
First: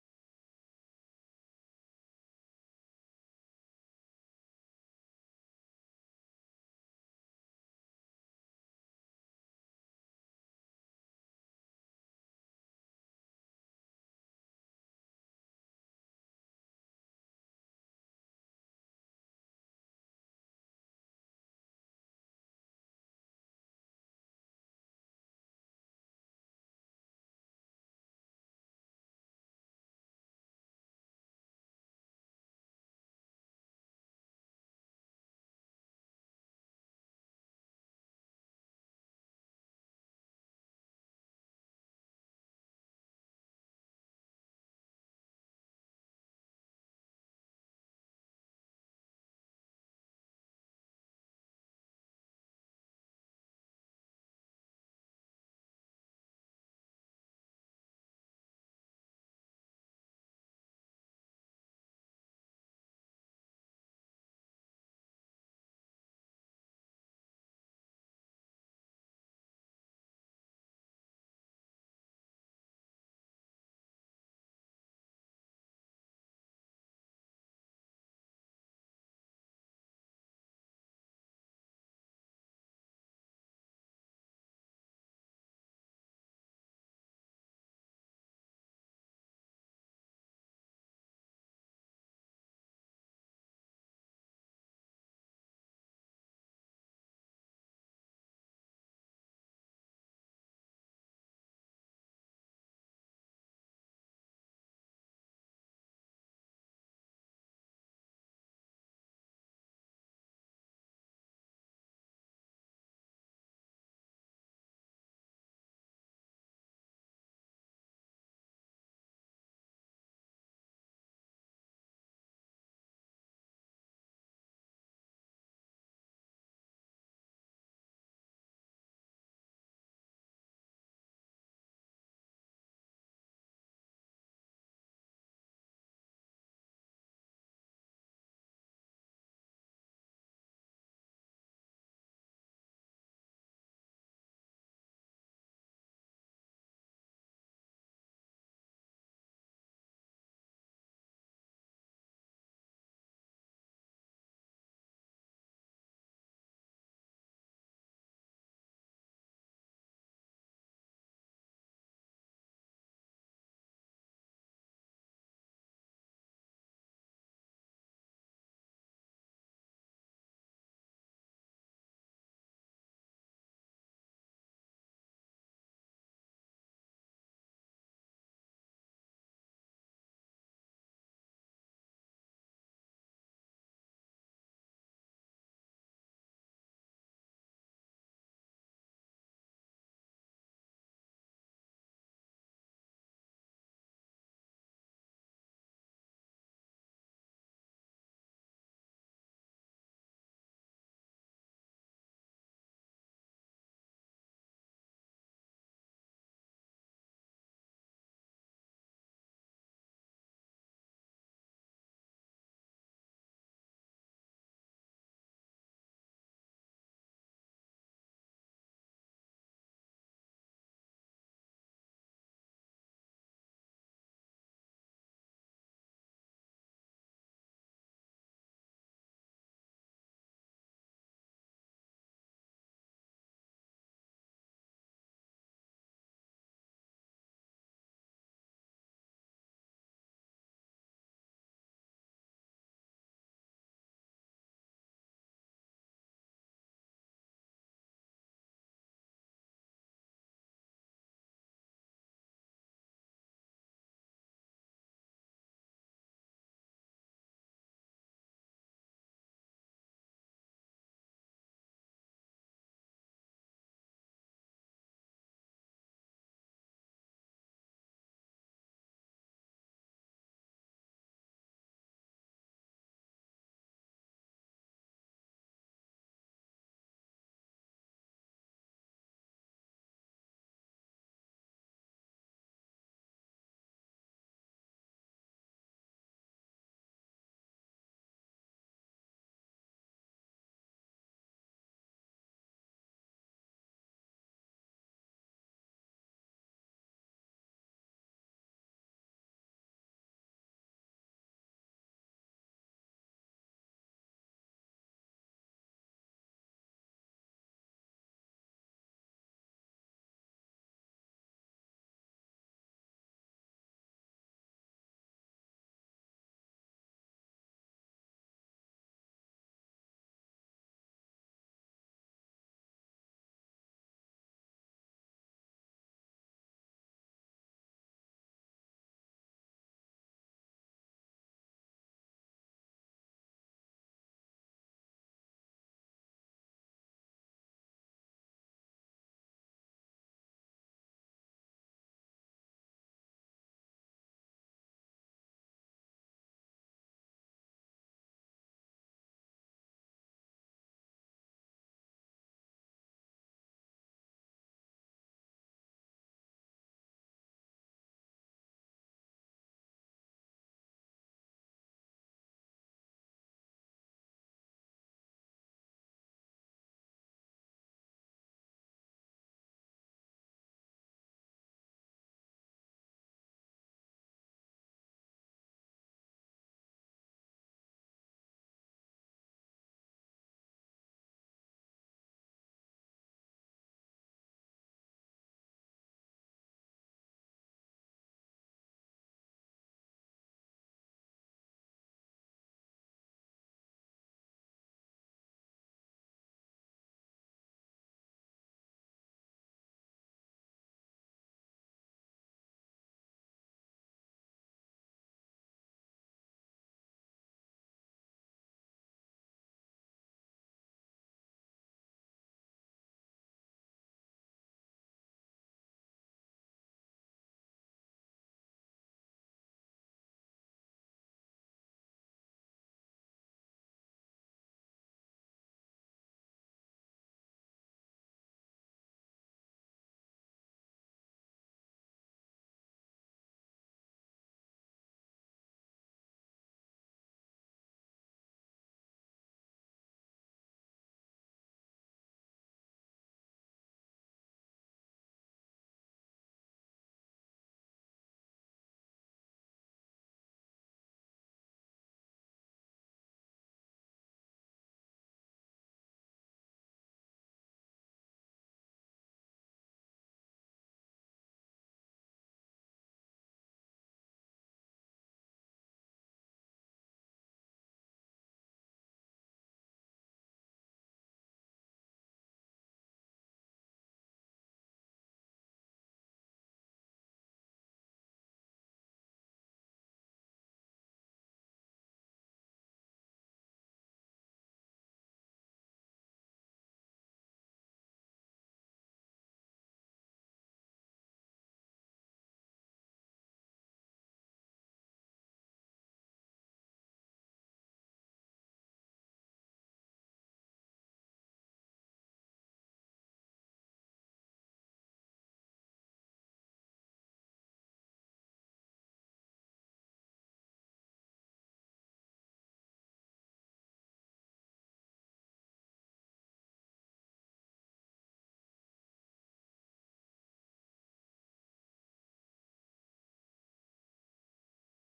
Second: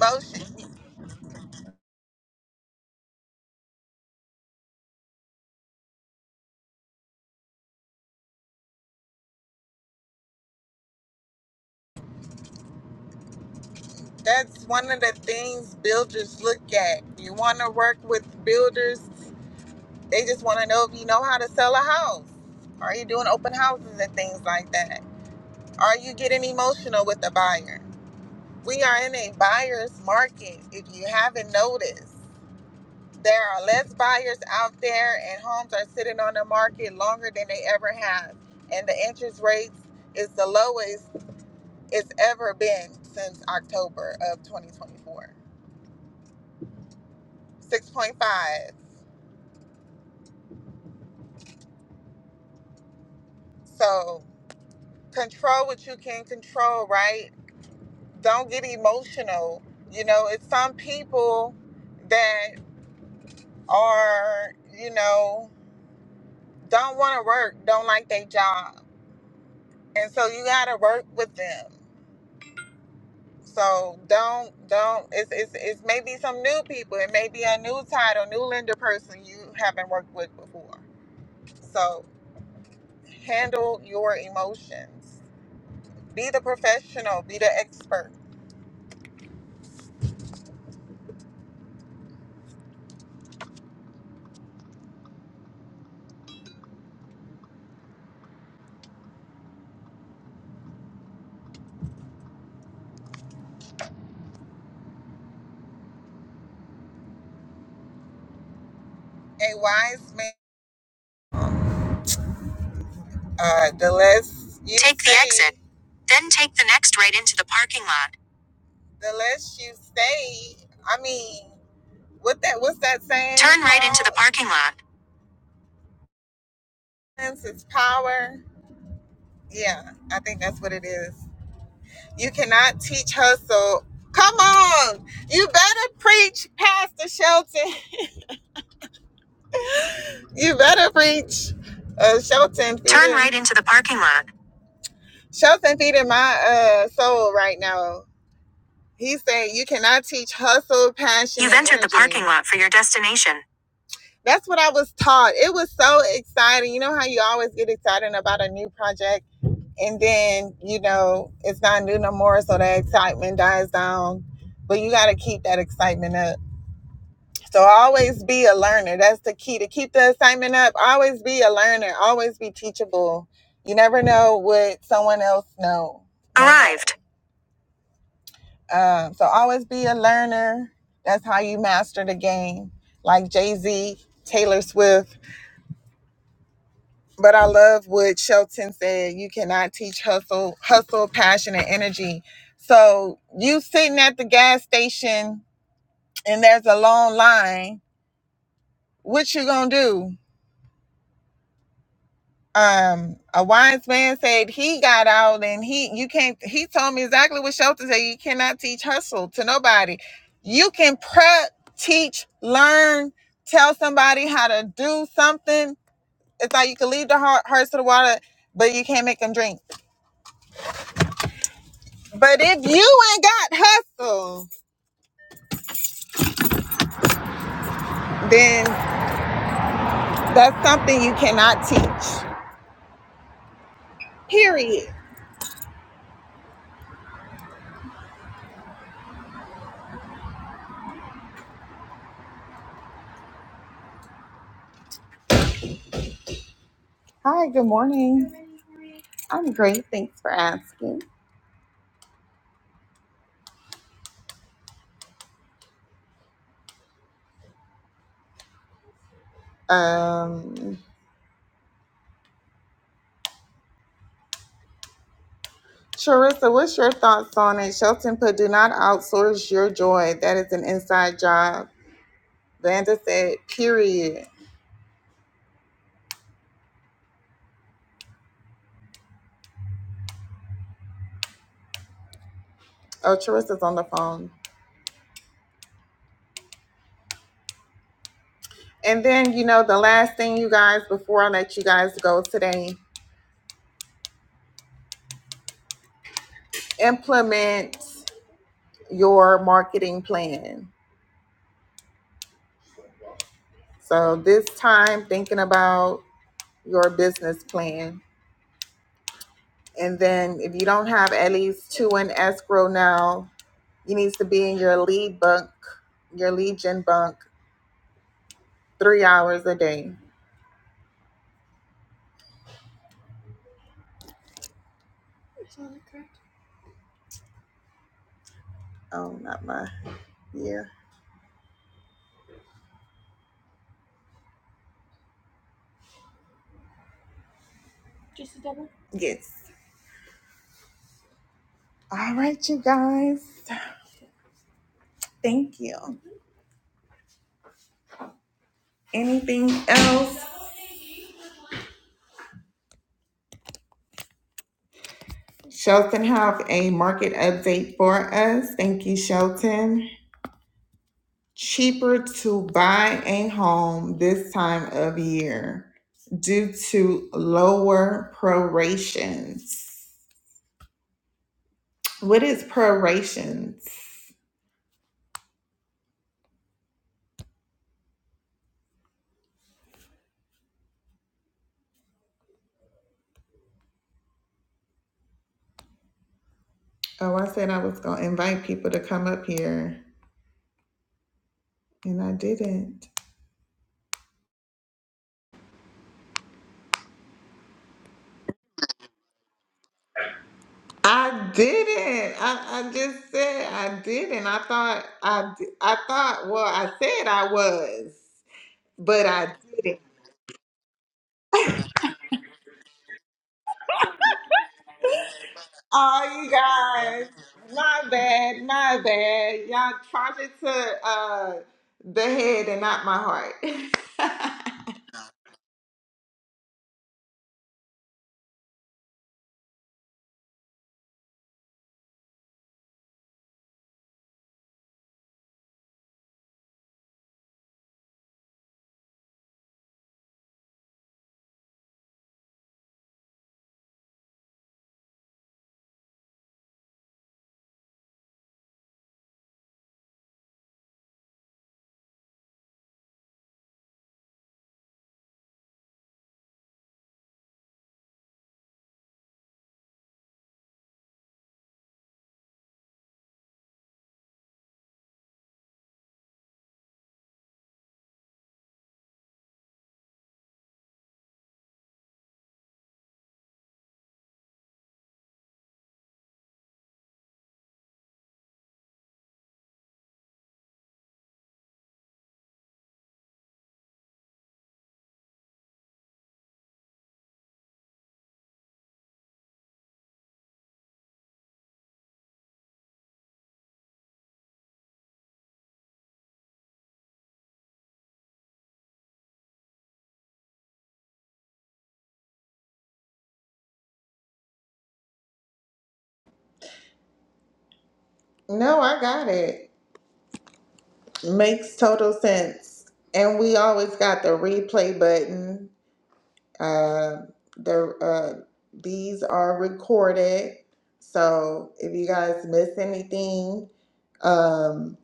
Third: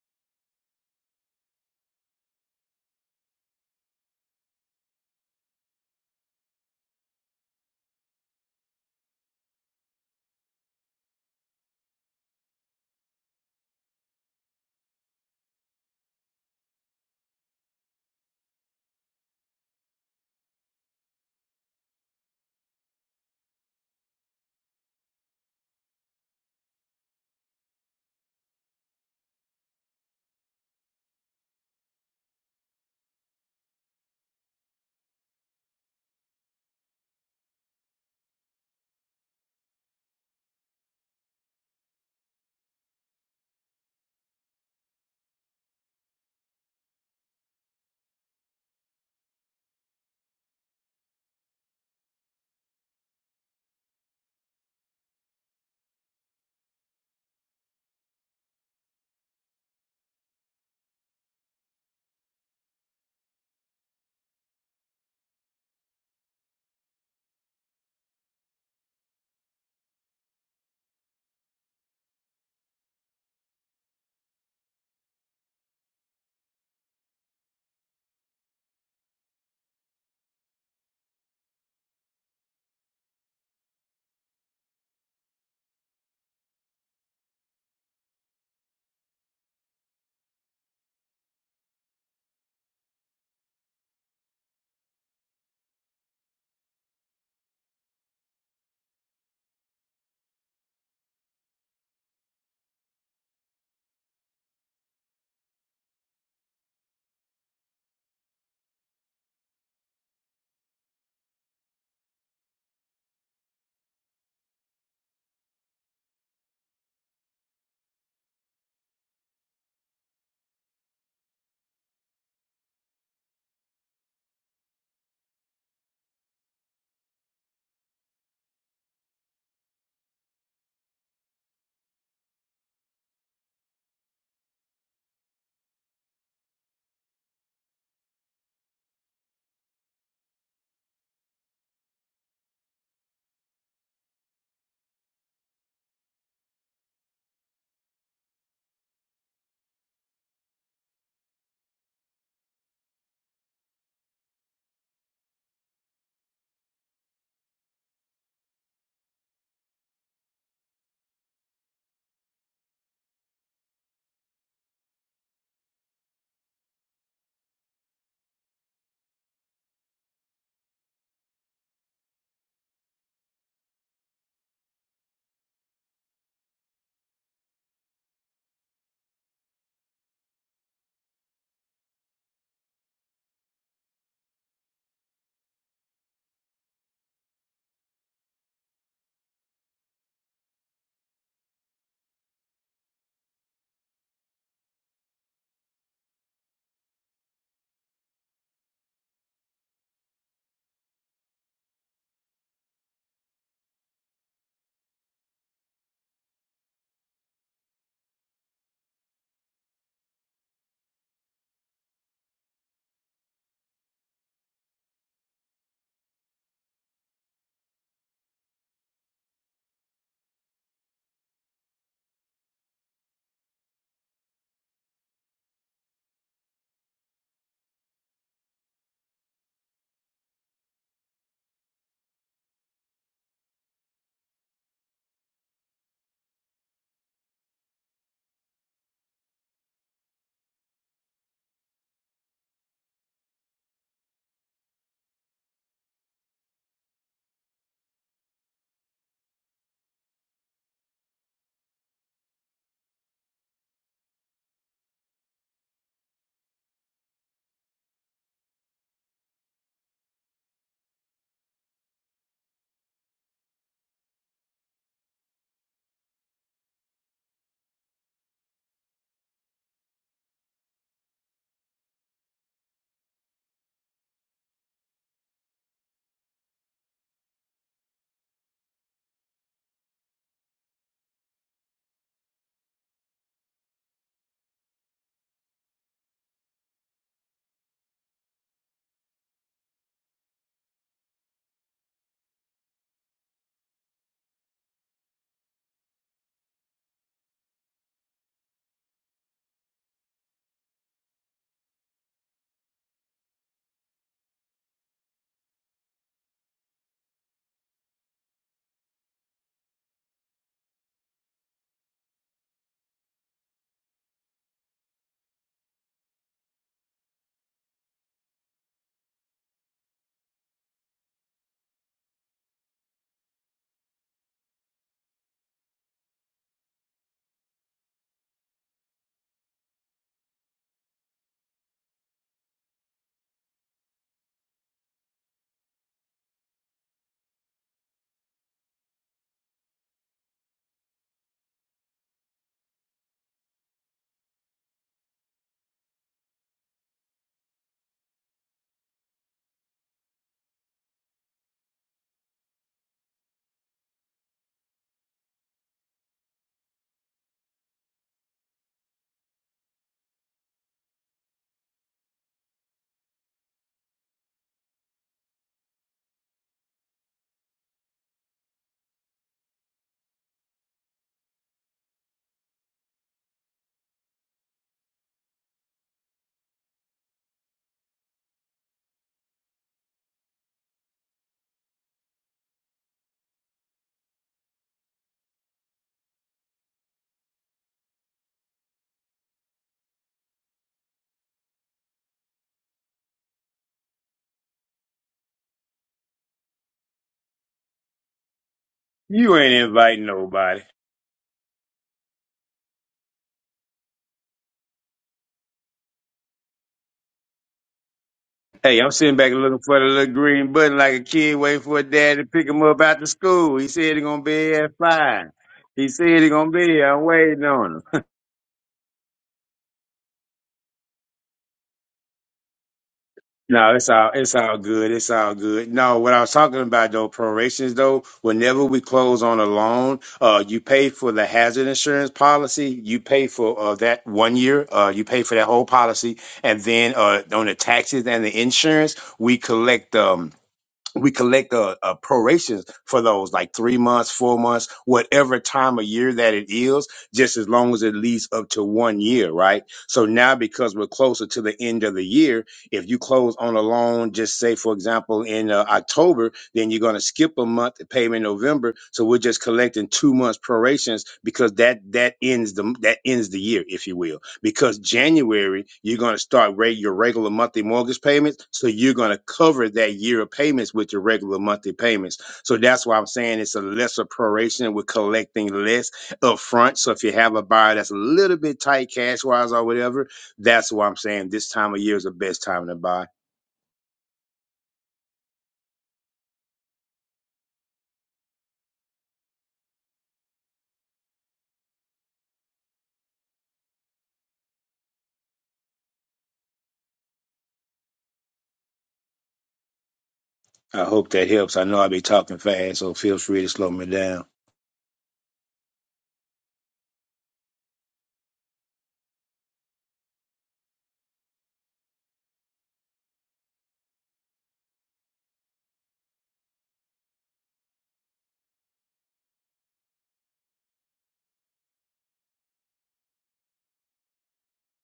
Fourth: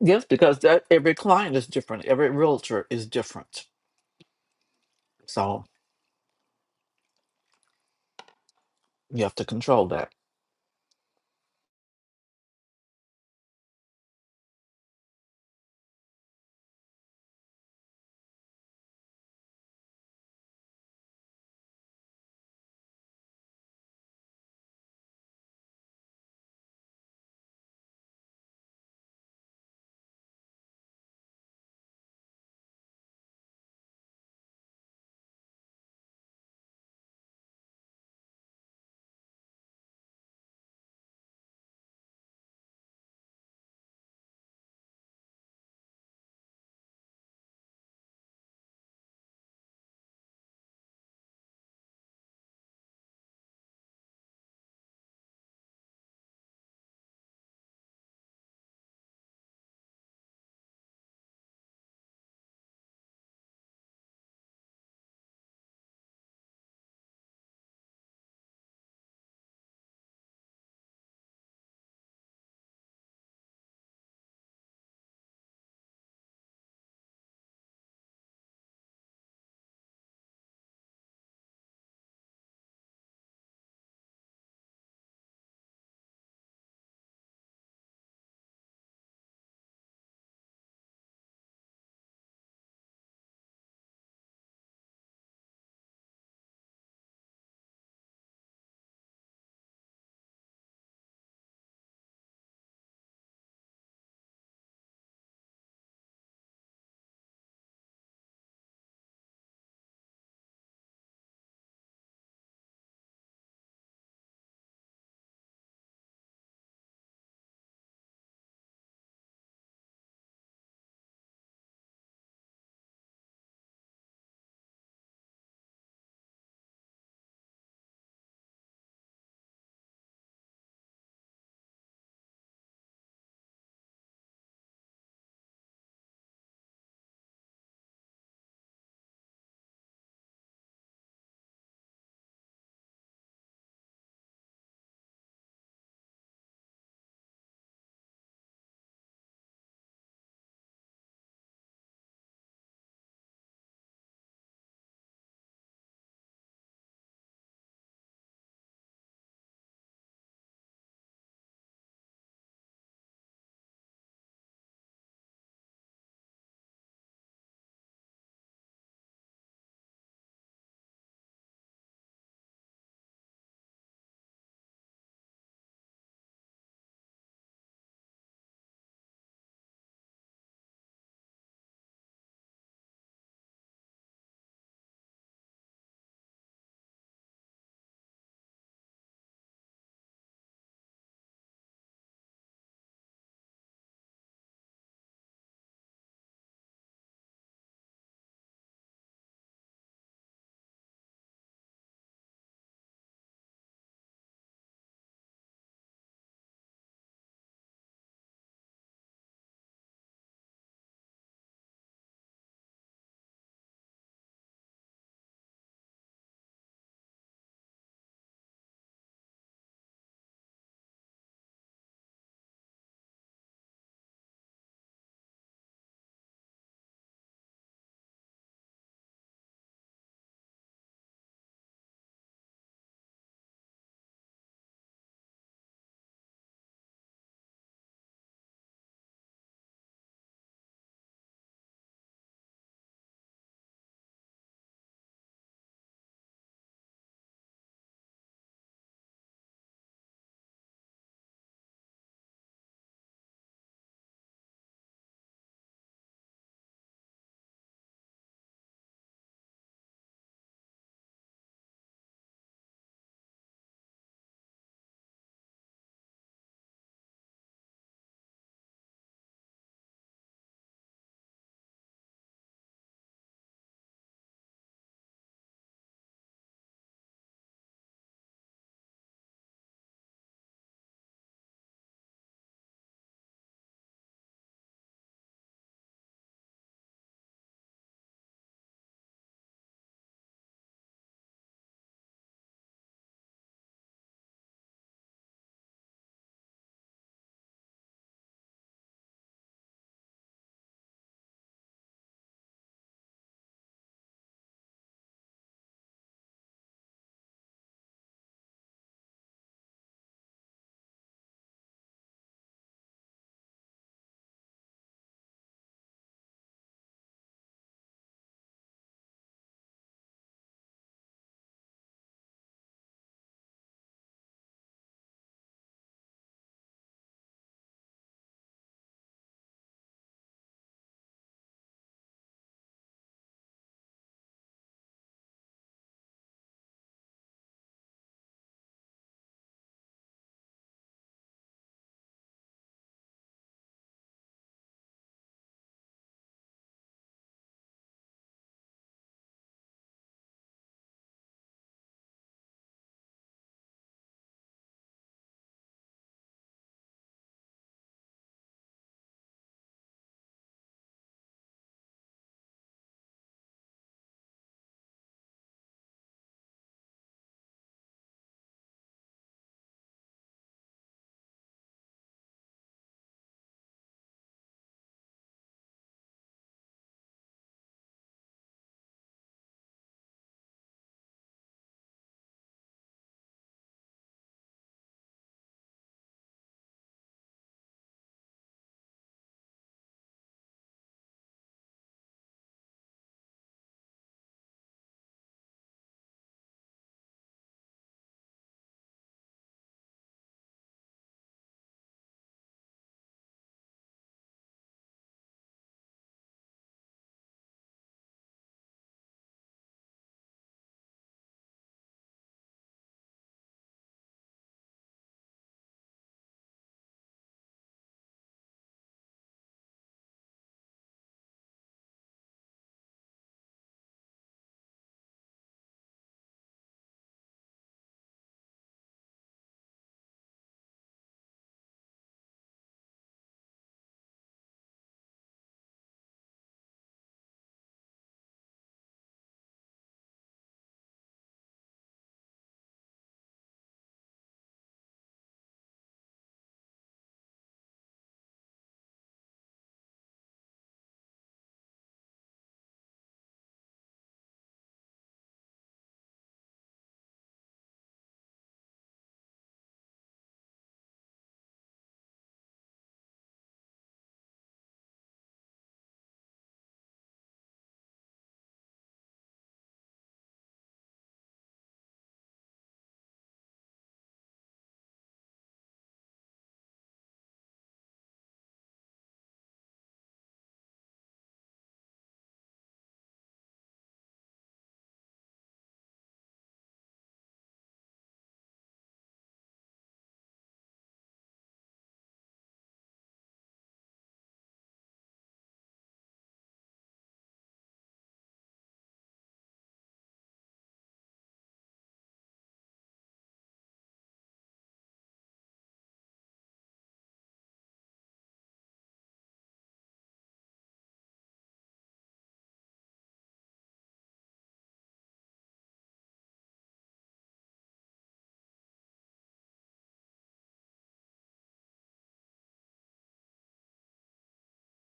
[SPEAKER 2] Yes, because that every client is different, every realtor is different, so you have to control that.
[SPEAKER 1] That's one of the things builders look at. You want to work with builders, they just want to know if you know how to sell a house. Are you doing open houses and things like that? Are you getting emotional with the buyer? We are in a buyer's market, if you haven't noticed. There are less buyers out there, and homes are sitting on the market longer than they ever have. And the interest rates is the lowest it's ever been since October of 2024. 6.5 So control what you can control, right? Don't get emotional. You know, it's some people that are, you know, don't want to work, don't like their job. And so you got to work with them. So don't, don't, it's, it's, it's maybe some new people. It may be a new title, new lender person you haven't worked with before. So handle your emotions. Be the professional, be the expert. A wise man. Uh, the less you take the stay- exit, then take the next right into the parking lot. The less you stay, I mean, what that what's that saying? Turn right called? into the parking lot. Silence is power. Yeah, I think that's what it is. You cannot teach hustle. Come on, you better preach, Pastor Shelton. you better preach, uh, Shelton. Turn right into the parking lot. Shelton feeding my uh soul right now. He said, you cannot teach hustle, passion. You've entered the parking lot for your destination. That's what I was taught. It was so exciting. You know how you always get excited about a new project and then, you know, it's not new no more, so that excitement dies down. But you gotta keep that excitement up. So always be a learner. That's the key to keep the excitement up. Always be a learner. Always be teachable. You never know what someone else knows. Arrived. Um, so always be a learner. That's how you master the game. Like Jay Z, Taylor Swift. But I love what Shelton said. You cannot teach hustle, hustle, passion, and energy. So you sitting at the gas station and there's a long line. What you gonna do? um a wise man said he got out and he you can't he told me exactly what Shelton said you cannot teach hustle to nobody you can prep teach learn tell somebody how to do something it's like you can lead the heart, hearts to the water but you can't make them drink but if you ain't got hustle then that's something you cannot teach period hi good morning i'm great thanks for asking um Sharissa, what's your thoughts on it? Shelton put, do not outsource your joy. That is an inside job. Vanda said, period. Oh, Charissa's on the phone. And then, you know, the last thing, you guys, before I let you guys go today, implement your marketing plan. So this time, thinking about your business plan. And then, if you don't have at least two in escrow now, you needs to be in your lead book, your lead gen book three hours a day. Oh, not my, yeah. Yes. All right, you guys. Thank you. Anything else? Shelton have a market update for us. Thank you, Shelton. Cheaper to buy a home this time of year due to lower prorations. What is prorations? Oh, I said I was going to invite people to come up here and I didn't.
[SPEAKER 3] You ain't inviting nobody.
[SPEAKER 1] I didn't. I, I just said I didn't. I thought I d- I thought well I said I was,
[SPEAKER 3] Hey, I'm
[SPEAKER 1] but
[SPEAKER 3] sitting back
[SPEAKER 1] I
[SPEAKER 3] looking
[SPEAKER 1] didn't.
[SPEAKER 3] for the little green button like a kid waiting for a dad to pick him up after school. He said he gonna be here at five. He said
[SPEAKER 1] Oh,
[SPEAKER 3] he
[SPEAKER 1] you
[SPEAKER 3] gonna be here. I'm
[SPEAKER 1] guys,
[SPEAKER 3] waiting on
[SPEAKER 1] my
[SPEAKER 3] him.
[SPEAKER 1] bad, my bad. Y'all charge it to uh the head and not my
[SPEAKER 3] No, it's all it's
[SPEAKER 1] heart.
[SPEAKER 3] all good. It's all good. No, what I was talking about though, prorations though, whenever we close on a loan, uh, you pay for the hazard insurance policy. You pay for uh, that one year. Uh, you pay for that whole policy, and then uh, on the taxes and the insurance, we collect. um. we collect uh, uh, prorations for those, like three months, four months, whatever time of year that it is, just as long as it leads up to one year, right? So now, because we're closer to the end of the year, if you close on a loan, just say, for example, in uh, October, then you're going to skip a month to pay in November. So we're just collecting two months prorations because that that ends the that ends the year, if you will because January you're going to start rate your regular monthly mortgage payments, so you're going to cover that year of payments with your regular monthly payments. So that's why I'm saying it's a lesser proration. We're collecting less upfront. So if you have a buyer that's a little bit tight cash wise or whatever, that's why I'm saying this time of year is the best time to buy. I hope that helps. I know I'll be talking fast, so feel free to slow me down.
[SPEAKER 1] no, I got it. Makes total sense. And we always got the replay button. Uh, the uh, these are recorded, so if you guys miss anything, um,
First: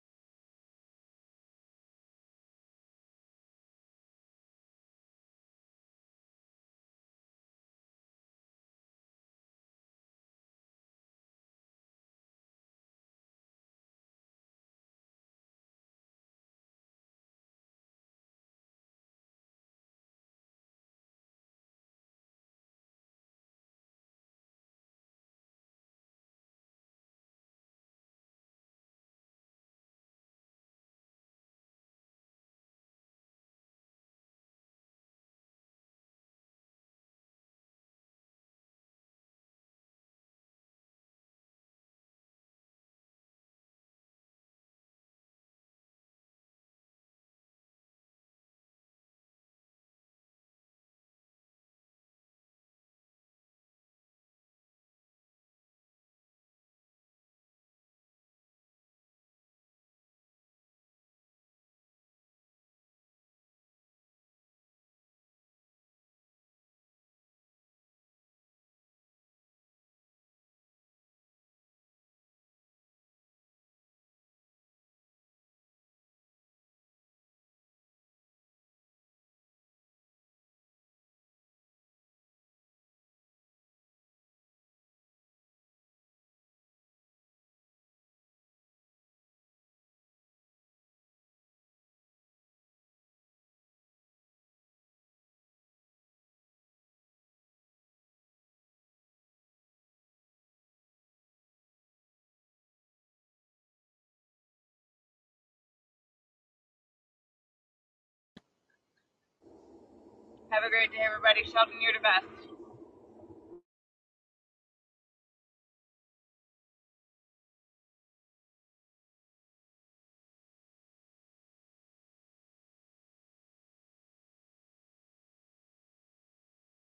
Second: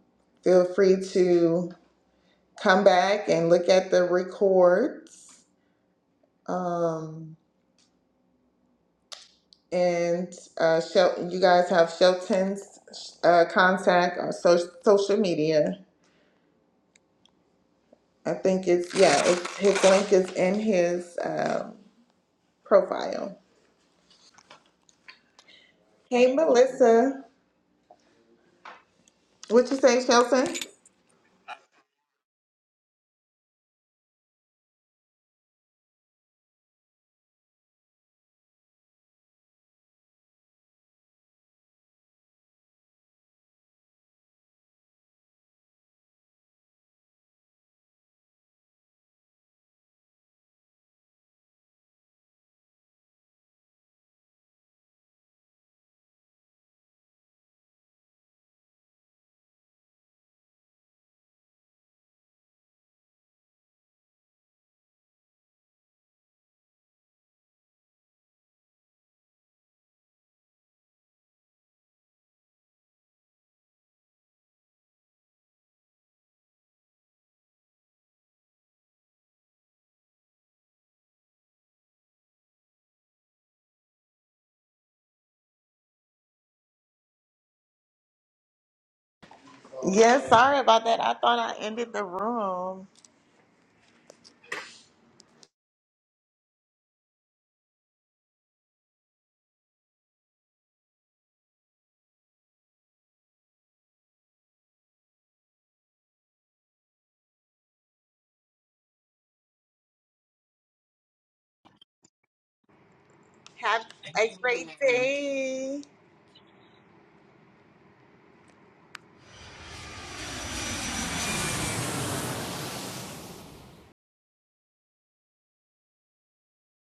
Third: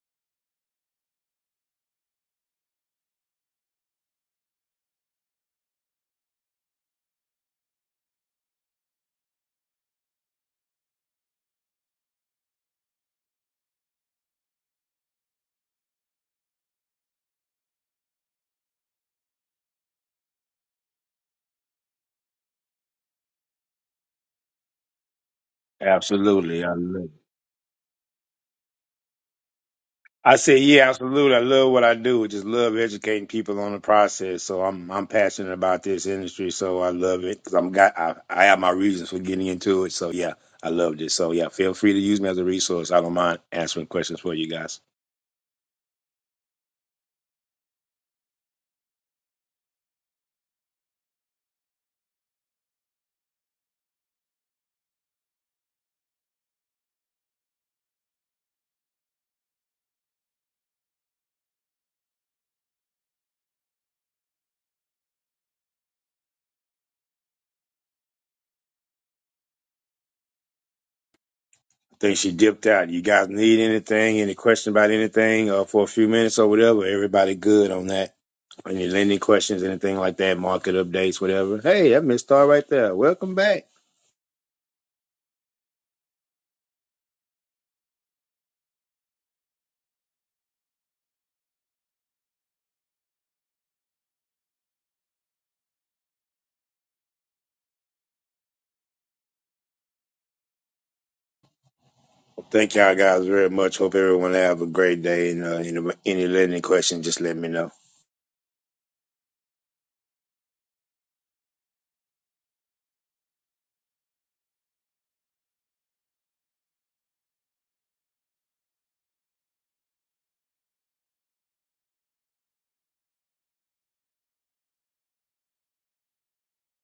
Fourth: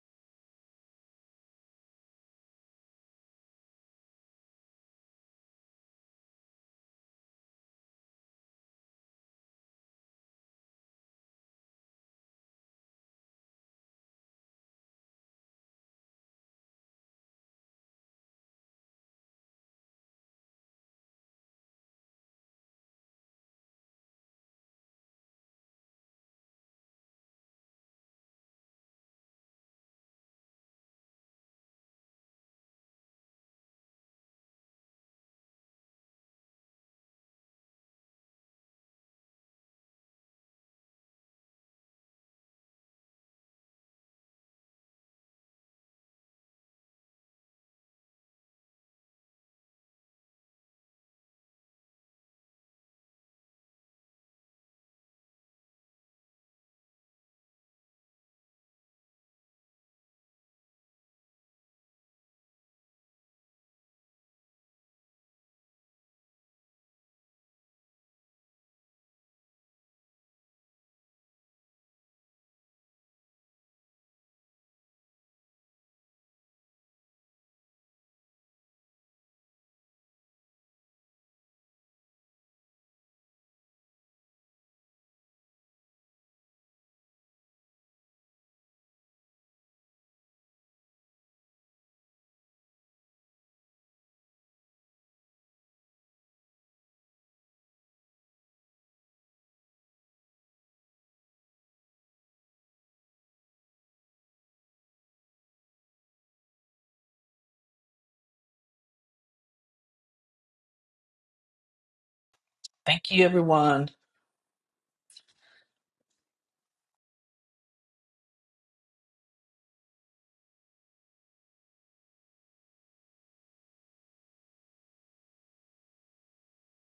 [SPEAKER 1] feel free to come back and look at the records. Um, and uh, Shel- you guys have Shelton's uh, contact on so- social media. I think it's yeah, it's, his link is in his um, profile. Hey,
[SPEAKER 3] Absolutely, I love it.
[SPEAKER 1] Melissa, what you say,
[SPEAKER 3] I
[SPEAKER 1] Shelton?
[SPEAKER 3] say, yeah, absolutely. I love what I do. I just love educating people on the process. So I'm I'm passionate about this industry. So I love it because I'm got I, I have my reasons for getting into it. So yeah, I loved it. So yeah, feel free to use me as a resource. I don't mind answering questions for you guys. I think she dipped out. You guys need anything? Any question about anything uh, for a few minutes or whatever? Everybody good on that. Any lending questions, anything like that? Market updates, whatever. Hey, that missed star right there. Welcome back.
[SPEAKER 1] Yes, sorry about that. I thought I ended the room.
[SPEAKER 3] Thank y'all guys very much. Hope everyone have a great day. And uh, any, any lending questions, just let me know.
[SPEAKER 4] Have a great day, everybody. Sheldon, you're the best.
[SPEAKER 2] Thank you,
[SPEAKER 1] Have
[SPEAKER 2] everyone.
[SPEAKER 1] a great day.